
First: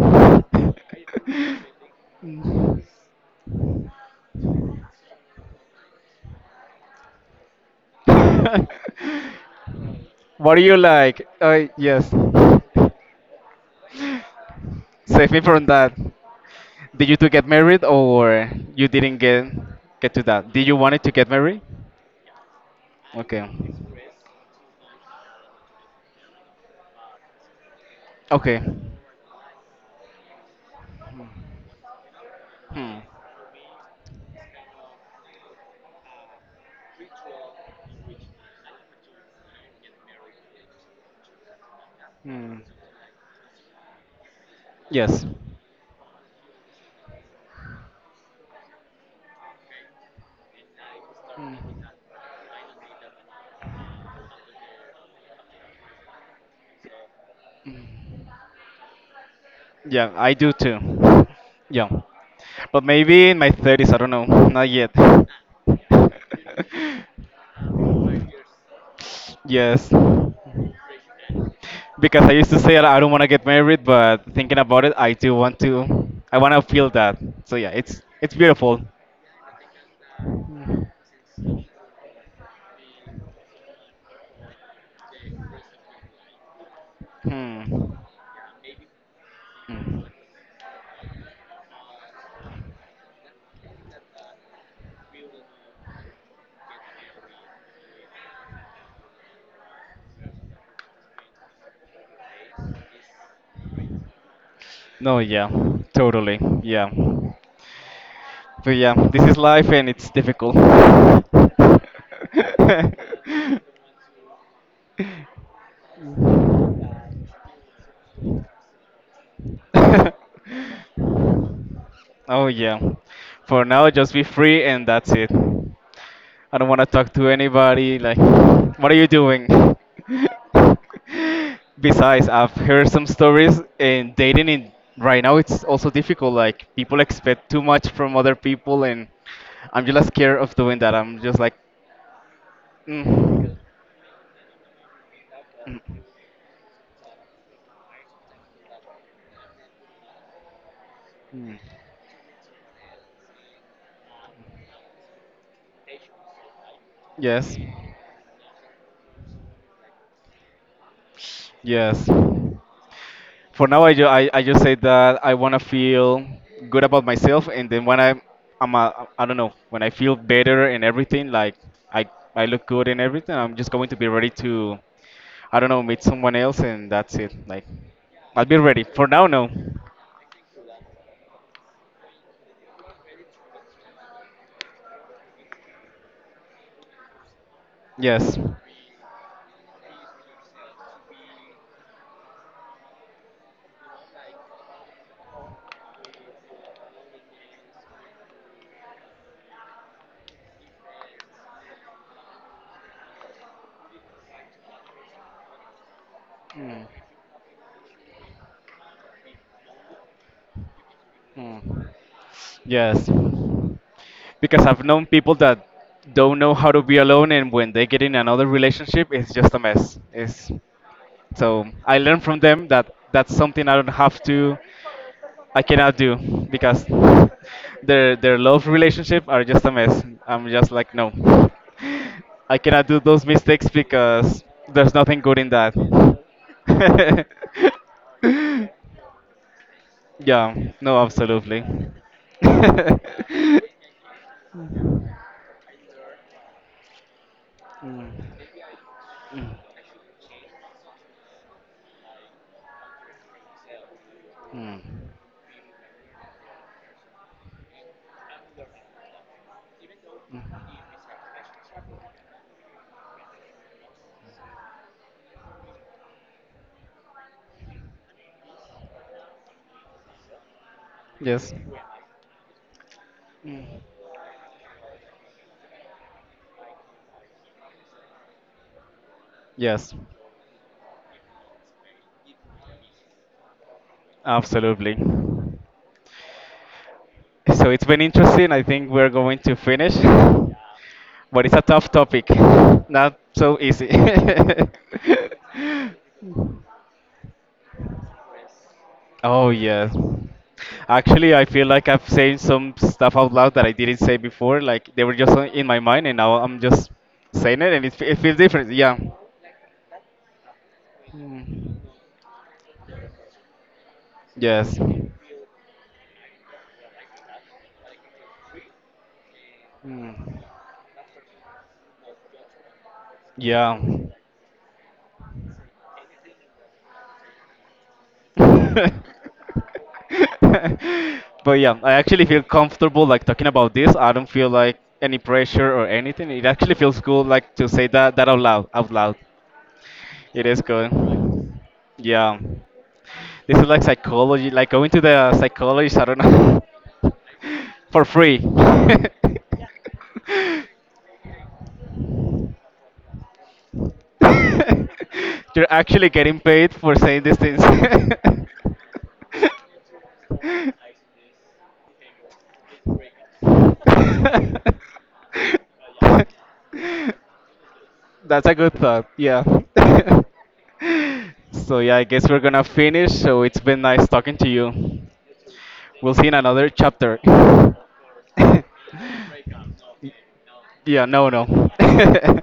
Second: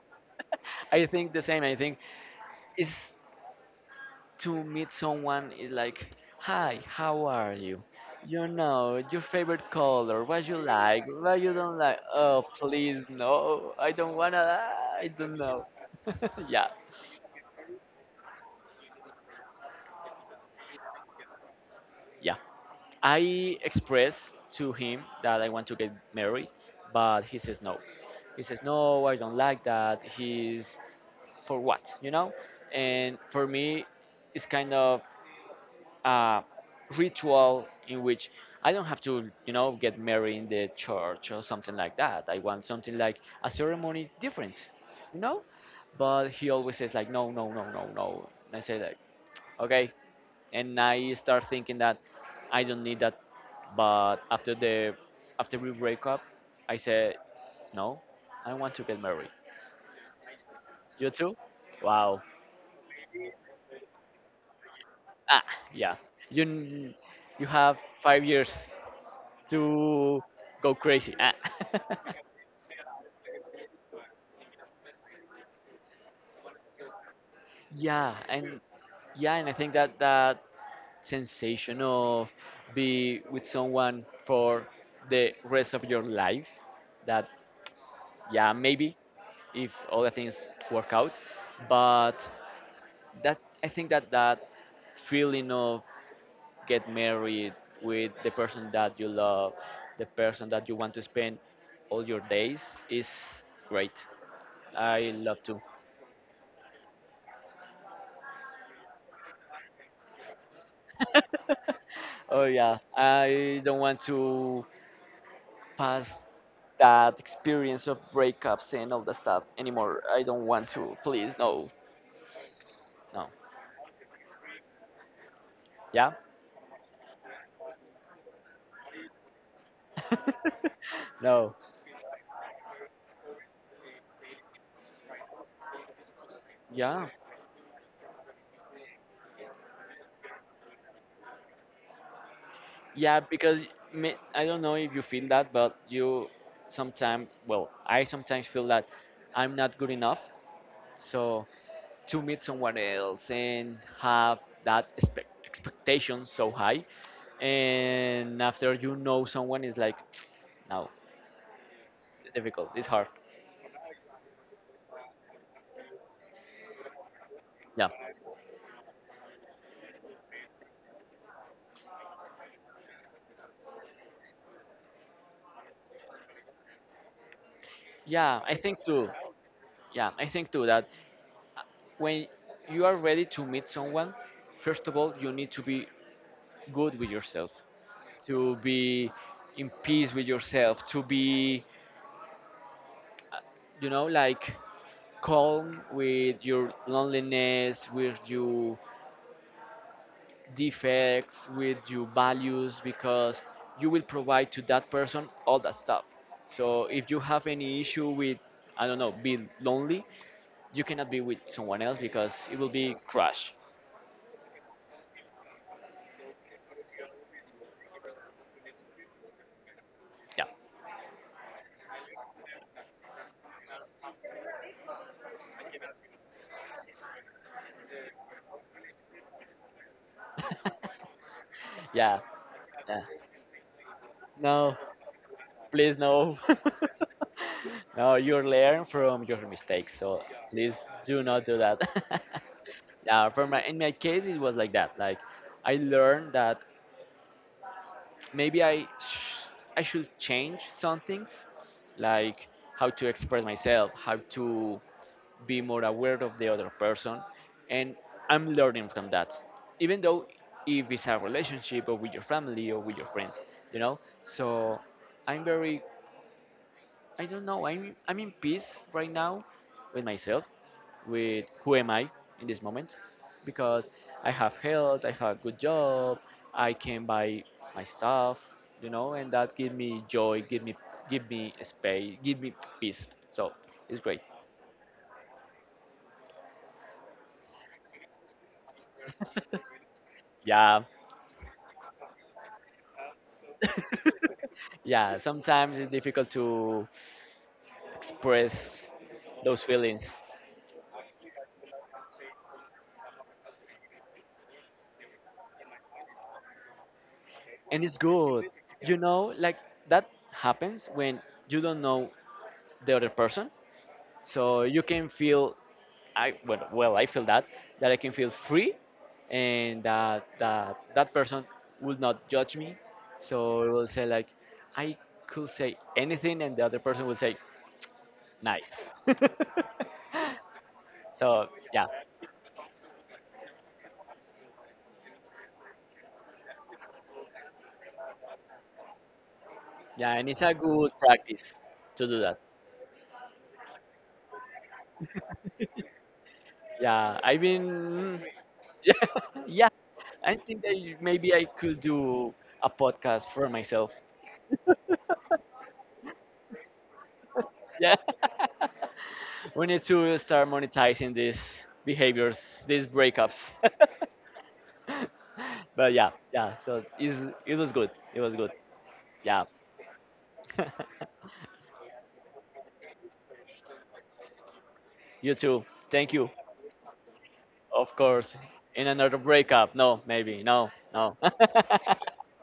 Speaker 2: I think the same. I think is to meet someone is like, hi, how are you? You know, your favorite color, what
Speaker 1: What
Speaker 2: you
Speaker 1: do you
Speaker 2: like,
Speaker 1: like?
Speaker 2: what you don't like.
Speaker 1: Yes.
Speaker 2: Oh, please, no, I don't wanna. I
Speaker 1: Save
Speaker 2: don't
Speaker 1: me
Speaker 2: know.
Speaker 1: from that.
Speaker 2: yeah,
Speaker 1: Did you two get married, or you didn't get to that? Did you wanted to get married?
Speaker 2: yeah.
Speaker 1: Okay.
Speaker 2: I express to him that I want to get married, but he says no. He says
Speaker 1: Okay.
Speaker 2: no, I don't like that. He's for what, you know?
Speaker 1: Hmm.
Speaker 2: And for me, it's kind of uh, ritual in which I don't have to, you know, get married in the church or something like that. I
Speaker 1: Hmm.
Speaker 2: want something like a ceremony different, you
Speaker 1: Yes.
Speaker 2: know? But he always says like, no, no, no, no, no. And I say like, okay. And I start thinking
Speaker 1: Hmm.
Speaker 2: that I don't need that. But after the, After we break up, I said, no, I want to get married.
Speaker 1: Yeah, I do too.
Speaker 2: You too?
Speaker 1: Yeah.
Speaker 2: Wow.
Speaker 1: But maybe in my 30s, I don't know. Not yet.
Speaker 2: Ah, yeah. You, n- you have 5 years
Speaker 1: Yes.
Speaker 2: to go crazy. Ah.
Speaker 1: Because I used to say I don't want to get married, but thinking about it, I do want to. I want to feel that. So yeah, it's
Speaker 2: yeah,
Speaker 1: it's
Speaker 2: and
Speaker 1: beautiful.
Speaker 2: yeah, and I think that sensation of be with someone for the rest of your life. That
Speaker 1: Hmm.
Speaker 2: yeah, maybe if all
Speaker 1: Hmm.
Speaker 2: the things work out, but that I think that feeling of get married with the person that you love, the person that you want to spend all your days is great. I
Speaker 1: No,
Speaker 2: love
Speaker 1: yeah,
Speaker 2: to.
Speaker 1: totally, yeah. But yeah, this is life and it's difficult.
Speaker 2: Oh yeah, I don't want to pass that experience of breakups and all that stuff anymore. I don't want to. Please, no,
Speaker 1: Oh yeah.
Speaker 2: no.
Speaker 1: For now, just be free and that's it.
Speaker 2: Yeah,
Speaker 1: I don't want to talk to anybody. Like, what are you doing?
Speaker 2: no.
Speaker 1: Besides, I've heard some stories, and dating in right now it's also difficult. Like people
Speaker 2: Yeah,
Speaker 1: expect too much from other people, and I'm just like, scared of doing that. I'm just like,
Speaker 2: yeah.
Speaker 1: mm,
Speaker 2: Because me, I don't know if you feel that, but
Speaker 1: mm,
Speaker 2: you sometimes, well, I sometimes feel that I'm not good enough. So
Speaker 1: mm.
Speaker 2: to meet someone else and have that expectation so high,
Speaker 1: Yes,
Speaker 2: and after you know someone is like no,
Speaker 1: yes.
Speaker 2: difficult. It's hard.
Speaker 1: For now, I just say that I want to feel good about myself, and then
Speaker 2: Yeah.
Speaker 1: when I don't know, when I feel better and everything, like I I look good and everything, I'm just going to be ready to, I don't know, meet someone else, and that's it. Like
Speaker 2: Yeah,
Speaker 1: I'll
Speaker 2: I
Speaker 1: be ready.
Speaker 2: think
Speaker 1: For
Speaker 2: too.
Speaker 1: now, no.
Speaker 2: Yeah, I think too that when you are ready to meet someone, first of all, you need to be good with yourself,
Speaker 1: Yes.
Speaker 2: to be in peace with yourself, to be, uh, you know, like calm with your loneliness, with your defects, with your values, because you will provide to that person all that stuff. So if you have any issue with, I don't know, being lonely, you cannot be with someone
Speaker 1: Mm.
Speaker 2: else because it will be
Speaker 1: Yes.
Speaker 2: crush.
Speaker 1: Because I've known people that don't know how to be alone, and when they get in another relationship, it's just a mess.
Speaker 2: Yeah,
Speaker 1: It's, so I learned from them that that's something I don't have to. I cannot do, because their love relationship are just a mess. I'm just like no.
Speaker 2: yeah,
Speaker 1: I cannot do
Speaker 2: yeah.
Speaker 1: those mistakes because
Speaker 2: No,
Speaker 1: there's nothing good in that.
Speaker 2: please no. No, you learn from your mistakes. So
Speaker 1: Yeah,
Speaker 2: please
Speaker 1: no,
Speaker 2: do not do
Speaker 1: absolutely.
Speaker 2: that. Yeah, for my in my case it was like that. Like I learned that
Speaker 1: Mm,
Speaker 2: maybe I sh- I should change some things, like how to express myself, how
Speaker 1: mm.
Speaker 2: to be more aware of the other person, and I'm learning from that, even though if it's a relationship or with your family or with your friends, you know. So I'm very, I don't know, I'm in peace right now with myself, with
Speaker 1: Yes.
Speaker 2: who am I in this moment, because I have health, I have a good job, I can buy my stuff, you know, and that give
Speaker 1: Yes.
Speaker 2: me joy, give me, give me space, give me peace. So it's great.
Speaker 1: Absolutely. So it's been interesting. I think we're going to finish.
Speaker 2: Yeah.
Speaker 1: But it's a tough topic. Not so easy.
Speaker 2: Yeah, sometimes it's difficult to express
Speaker 1: Oh,
Speaker 2: those
Speaker 1: yeah.
Speaker 2: feelings.
Speaker 1: Actually, I feel like I've said some stuff out loud that I didn't say before. Like they were just in my mind, and now I'm just saying it,
Speaker 2: And
Speaker 1: and
Speaker 2: it's
Speaker 1: it feels
Speaker 2: good.
Speaker 1: different.
Speaker 2: You
Speaker 1: Yeah.
Speaker 2: know, like that happens when you
Speaker 1: Mm.
Speaker 2: don't know the other person. So
Speaker 1: Yes.
Speaker 2: you can feel I well, well I feel that I can feel free, and that
Speaker 1: Mm.
Speaker 2: that person will not judge me. So it
Speaker 1: Yeah.
Speaker 2: will say like I could say anything and the other person will say nice.
Speaker 1: But
Speaker 2: So
Speaker 1: yeah,
Speaker 2: yeah.
Speaker 1: I actually feel comfortable like talking about this. I don't feel like any pressure or anything. It actually feels good like to say that out loud, out loud.
Speaker 2: Yeah, and it's
Speaker 1: It
Speaker 2: a
Speaker 1: is
Speaker 2: good
Speaker 1: good.
Speaker 2: practice to do that.
Speaker 1: Yeah. This is like psychology, like going to the psychologist, I don't know.
Speaker 2: Yeah, I
Speaker 1: For
Speaker 2: mean,
Speaker 1: free.
Speaker 2: Yeah, yeah. I think that you- Maybe I could do a podcast for myself.
Speaker 1: You're actually getting paid for saying these things.
Speaker 2: Yeah, we need to start monetizing these behaviors, these breakups. Yeah. It was good. It was
Speaker 1: That's
Speaker 2: good.
Speaker 1: a good thought. Yeah.
Speaker 2: Yeah.
Speaker 1: So yeah, I guess we're gonna finish. So it's been nice talking to you.
Speaker 2: You too. Thank
Speaker 1: We'll see
Speaker 2: you.
Speaker 1: in another chapter.
Speaker 2: Of course. In another breakup. No, maybe. No,
Speaker 1: Yeah.
Speaker 2: no.
Speaker 1: No. No.